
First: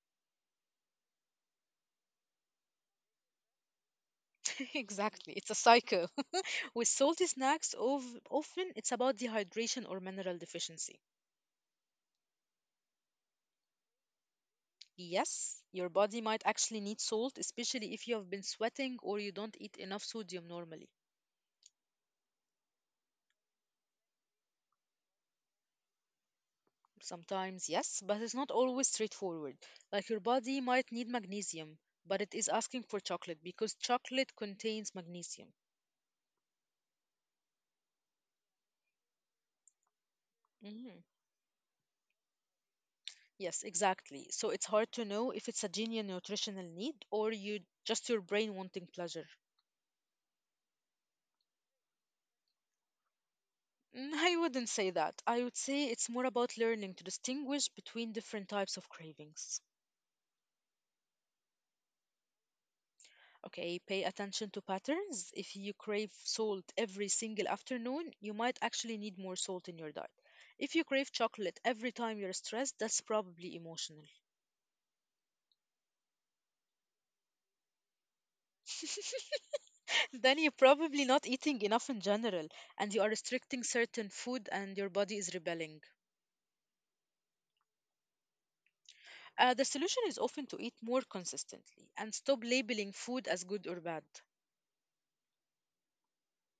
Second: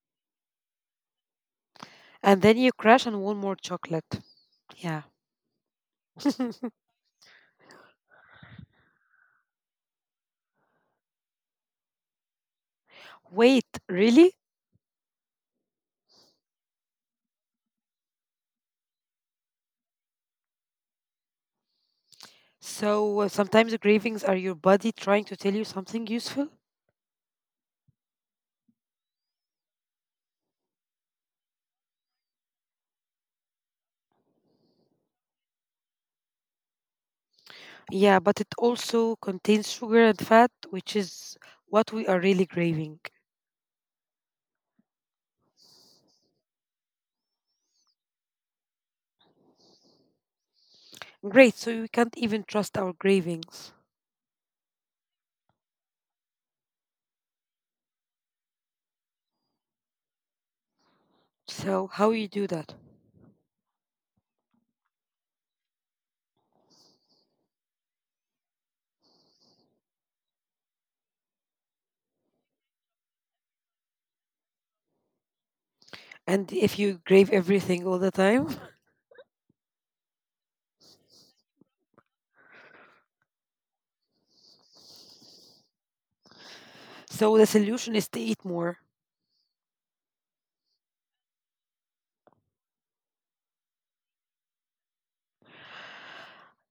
[SPEAKER 2] And then you crash on one more chocolate. Yeah.
[SPEAKER 1] Exactly, it's a cycle. With salty snacks, of, often it's about dehydration or mineral deficiency.
[SPEAKER 2] Wait, really?
[SPEAKER 1] Yes, your body might actually need salt, especially if you have been sweating or you don't eat enough sodium normally.
[SPEAKER 2] So uh, sometimes the cravings are your body trying to tell you something useful?
[SPEAKER 1] Sometimes, yes, but it's not always straightforward. Like your body might need magnesium, but it is asking for chocolate because chocolate contains magnesium.
[SPEAKER 2] Yeah, but it also contains sugar and fat, which
[SPEAKER 1] Mhm.
[SPEAKER 2] is what we are really craving.
[SPEAKER 1] Yes, exactly. So it's hard to know if it's a genuine nutritional need or you just your brain wanting pleasure.
[SPEAKER 2] Great, so we can't even trust our cravings.
[SPEAKER 1] Mm, I wouldn't say that. I would say it's more about learning to distinguish between different types of cravings.
[SPEAKER 2] So how you do that?
[SPEAKER 1] Okay, pay attention to patterns. If you crave salt every single afternoon, you might actually need more salt in your diet. If you crave chocolate every time you're stressed, that's probably emotional.
[SPEAKER 2] And if you crave everything all the time,
[SPEAKER 1] Then you're probably not eating enough in general, and you are restricting certain food, and your body is rebelling.
[SPEAKER 2] so the solution is to eat more.
[SPEAKER 1] Uh, the solution is often to eat more consistently and stop labeling food as good or bad.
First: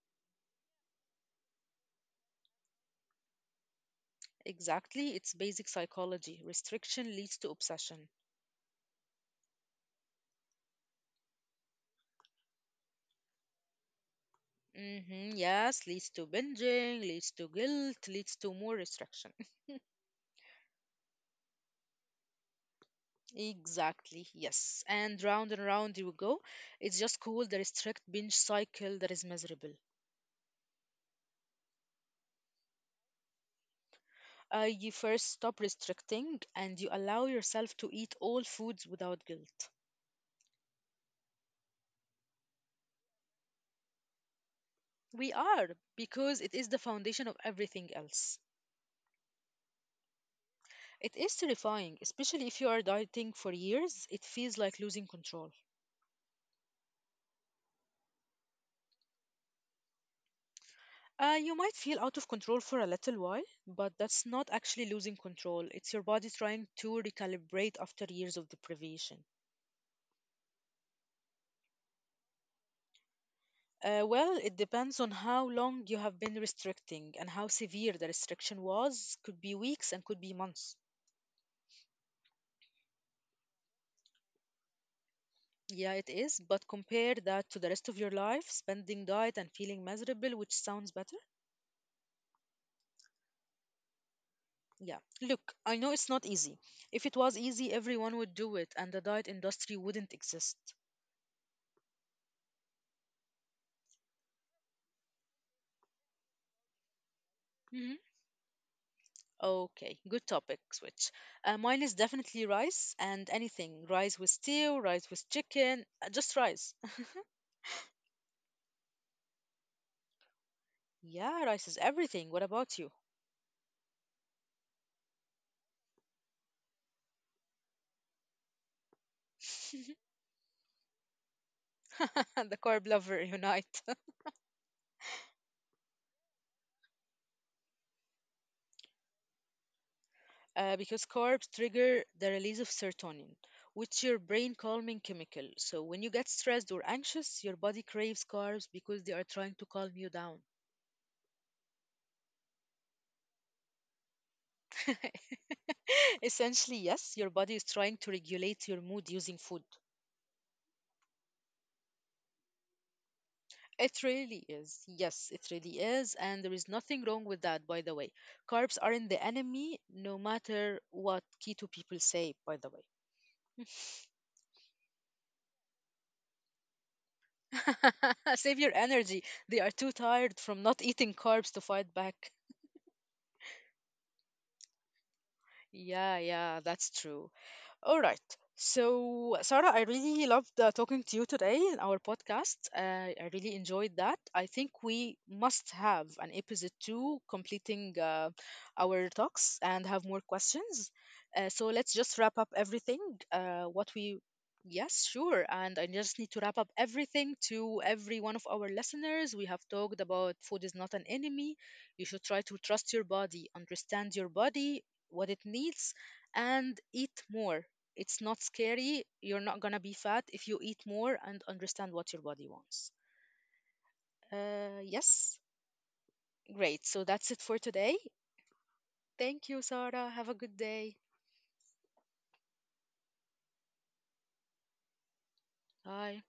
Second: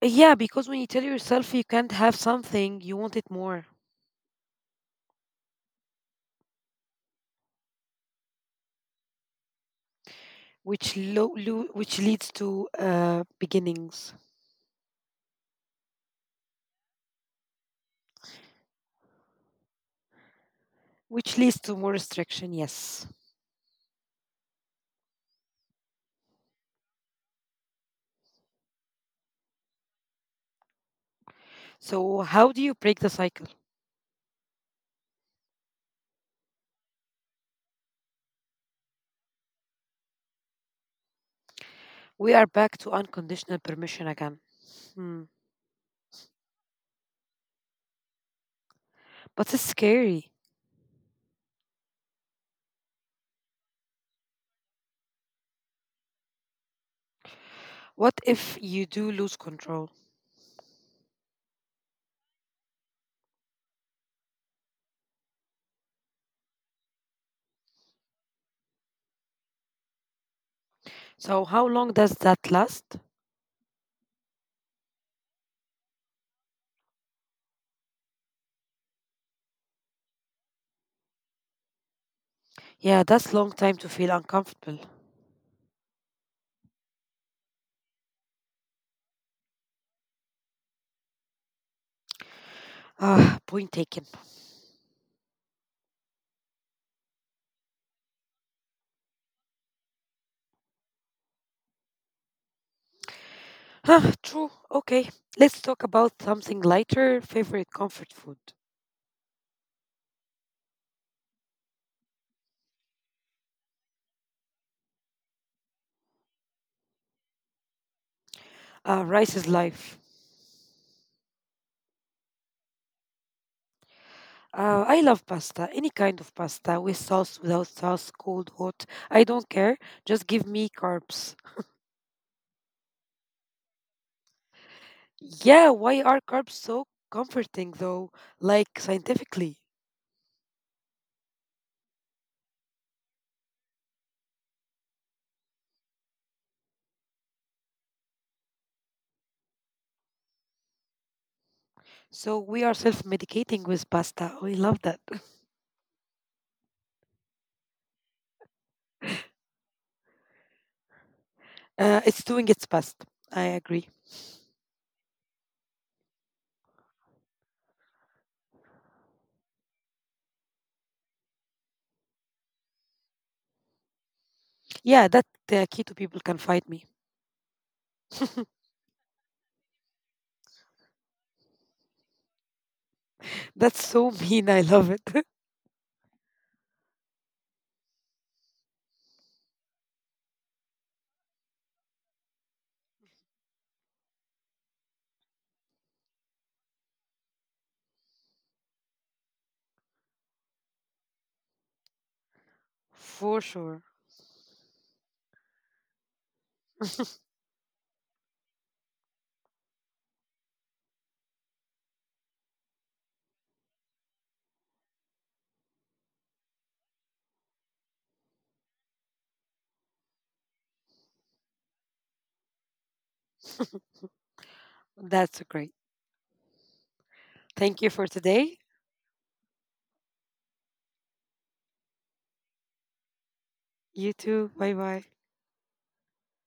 [SPEAKER 2] Yeah, because when you tell yourself you can't have something, you want it more,
[SPEAKER 1] Exactly, it's basic psychology. Restriction leads to obsession.
[SPEAKER 2] which lo- lo- which leads to uh, beginnings,
[SPEAKER 1] Mm-hmm, yes, leads to binging, leads to guilt, leads to more restriction.
[SPEAKER 2] which leads to more restriction. Yes.
[SPEAKER 1] Exactly, yes. And round and round you go. It's just called the restrict binge cycle that is miserable.
[SPEAKER 2] So how do you break the cycle?
[SPEAKER 1] Uh, you first stop restricting and you allow yourself to eat all foods without guilt.
[SPEAKER 2] We are back to unconditional permission again. Hmm.
[SPEAKER 1] We are, because it is the foundation of everything else.
[SPEAKER 2] But it's scary.
[SPEAKER 1] It is terrifying, especially if you are dieting for years. It feels like losing control.
[SPEAKER 2] What if you do lose control?
[SPEAKER 1] Uh, you might feel out of control for a little while, but that's not actually losing control. It's your body trying to recalibrate after years of deprivation.
[SPEAKER 2] So how long does that last?
[SPEAKER 1] Uh, well, it depends on how long you have been restricting and how severe the restriction was. Could be weeks and could be months.
[SPEAKER 2] Yeah, that's long time to feel uncomfortable.
[SPEAKER 1] Yeah, it is, but compare that to the rest of your life, spending diet and feeling miserable, which sounds better.
[SPEAKER 2] Ah, point taken.
[SPEAKER 1] Yeah. Look, I know it's not easy. If it was easy, everyone would do it and the diet industry wouldn't exist.
[SPEAKER 2] Huh, true. Okay, let's talk about something lighter. Favorite
[SPEAKER 1] Mm-hmm.
[SPEAKER 2] comfort food.
[SPEAKER 1] Okay, good topic switch. Uh, mine is definitely rice and anything. Rice with stew, rice with chicken, uh, just rice.
[SPEAKER 2] Uh, rice is life.
[SPEAKER 1] Yeah, rice is everything. What about you?
[SPEAKER 2] Uh, I love pasta, any kind of pasta, with sauce, without sauce, cold, hot. I don't care. Just give me carbs.
[SPEAKER 1] The carb lover unite.
[SPEAKER 2] Yeah, why are carbs so comforting though? Like scientifically.
[SPEAKER 1] Uh, because carbs trigger the release of serotonin, which your brain calming chemical. So when you get stressed or anxious, your body craves carbs because they are trying to calm you down.
[SPEAKER 2] So we are self medicating with pasta. We love that.
[SPEAKER 1] Essentially, yes, your body is trying to regulate your mood using food.
[SPEAKER 2] Uh, it's doing its best. I agree.
[SPEAKER 1] It really is. Yes, it really is. And there is nothing wrong with that, by the way. Carbs aren't the enemy, no matter what keto people say, by the way.
[SPEAKER 2] Yeah, that uh, keto people can fight me.
[SPEAKER 1] Save your energy. They are too tired from not eating carbs to fight back.
[SPEAKER 2] That's so mean. I love it.
[SPEAKER 1] Yeah, yeah, that's true. All right. So, Sarah, I really loved uh, talking to you today in our podcast. Uh, I really enjoyed that. I think we must have an episode two completing uh, our talks and have more questions. Uh, so, let's just wrap up everything.
[SPEAKER 2] For sure.
[SPEAKER 1] Uh, what we, yes, sure. And I just need to wrap up everything to every one of our listeners. We have talked about food is not an enemy. You should try to trust your body, understand your body, what it needs, and eat more, it's not scary. You're not going to be fat if you eat more and understand what your body wants. Uh,
[SPEAKER 2] That's
[SPEAKER 1] yes.
[SPEAKER 2] great.
[SPEAKER 1] Great. So that's it for
[SPEAKER 2] Thank you for
[SPEAKER 1] today.
[SPEAKER 2] today.
[SPEAKER 1] Thank you, Sarah. Have a good day.
[SPEAKER 2] You too. Bye bye.
[SPEAKER 1] Bye.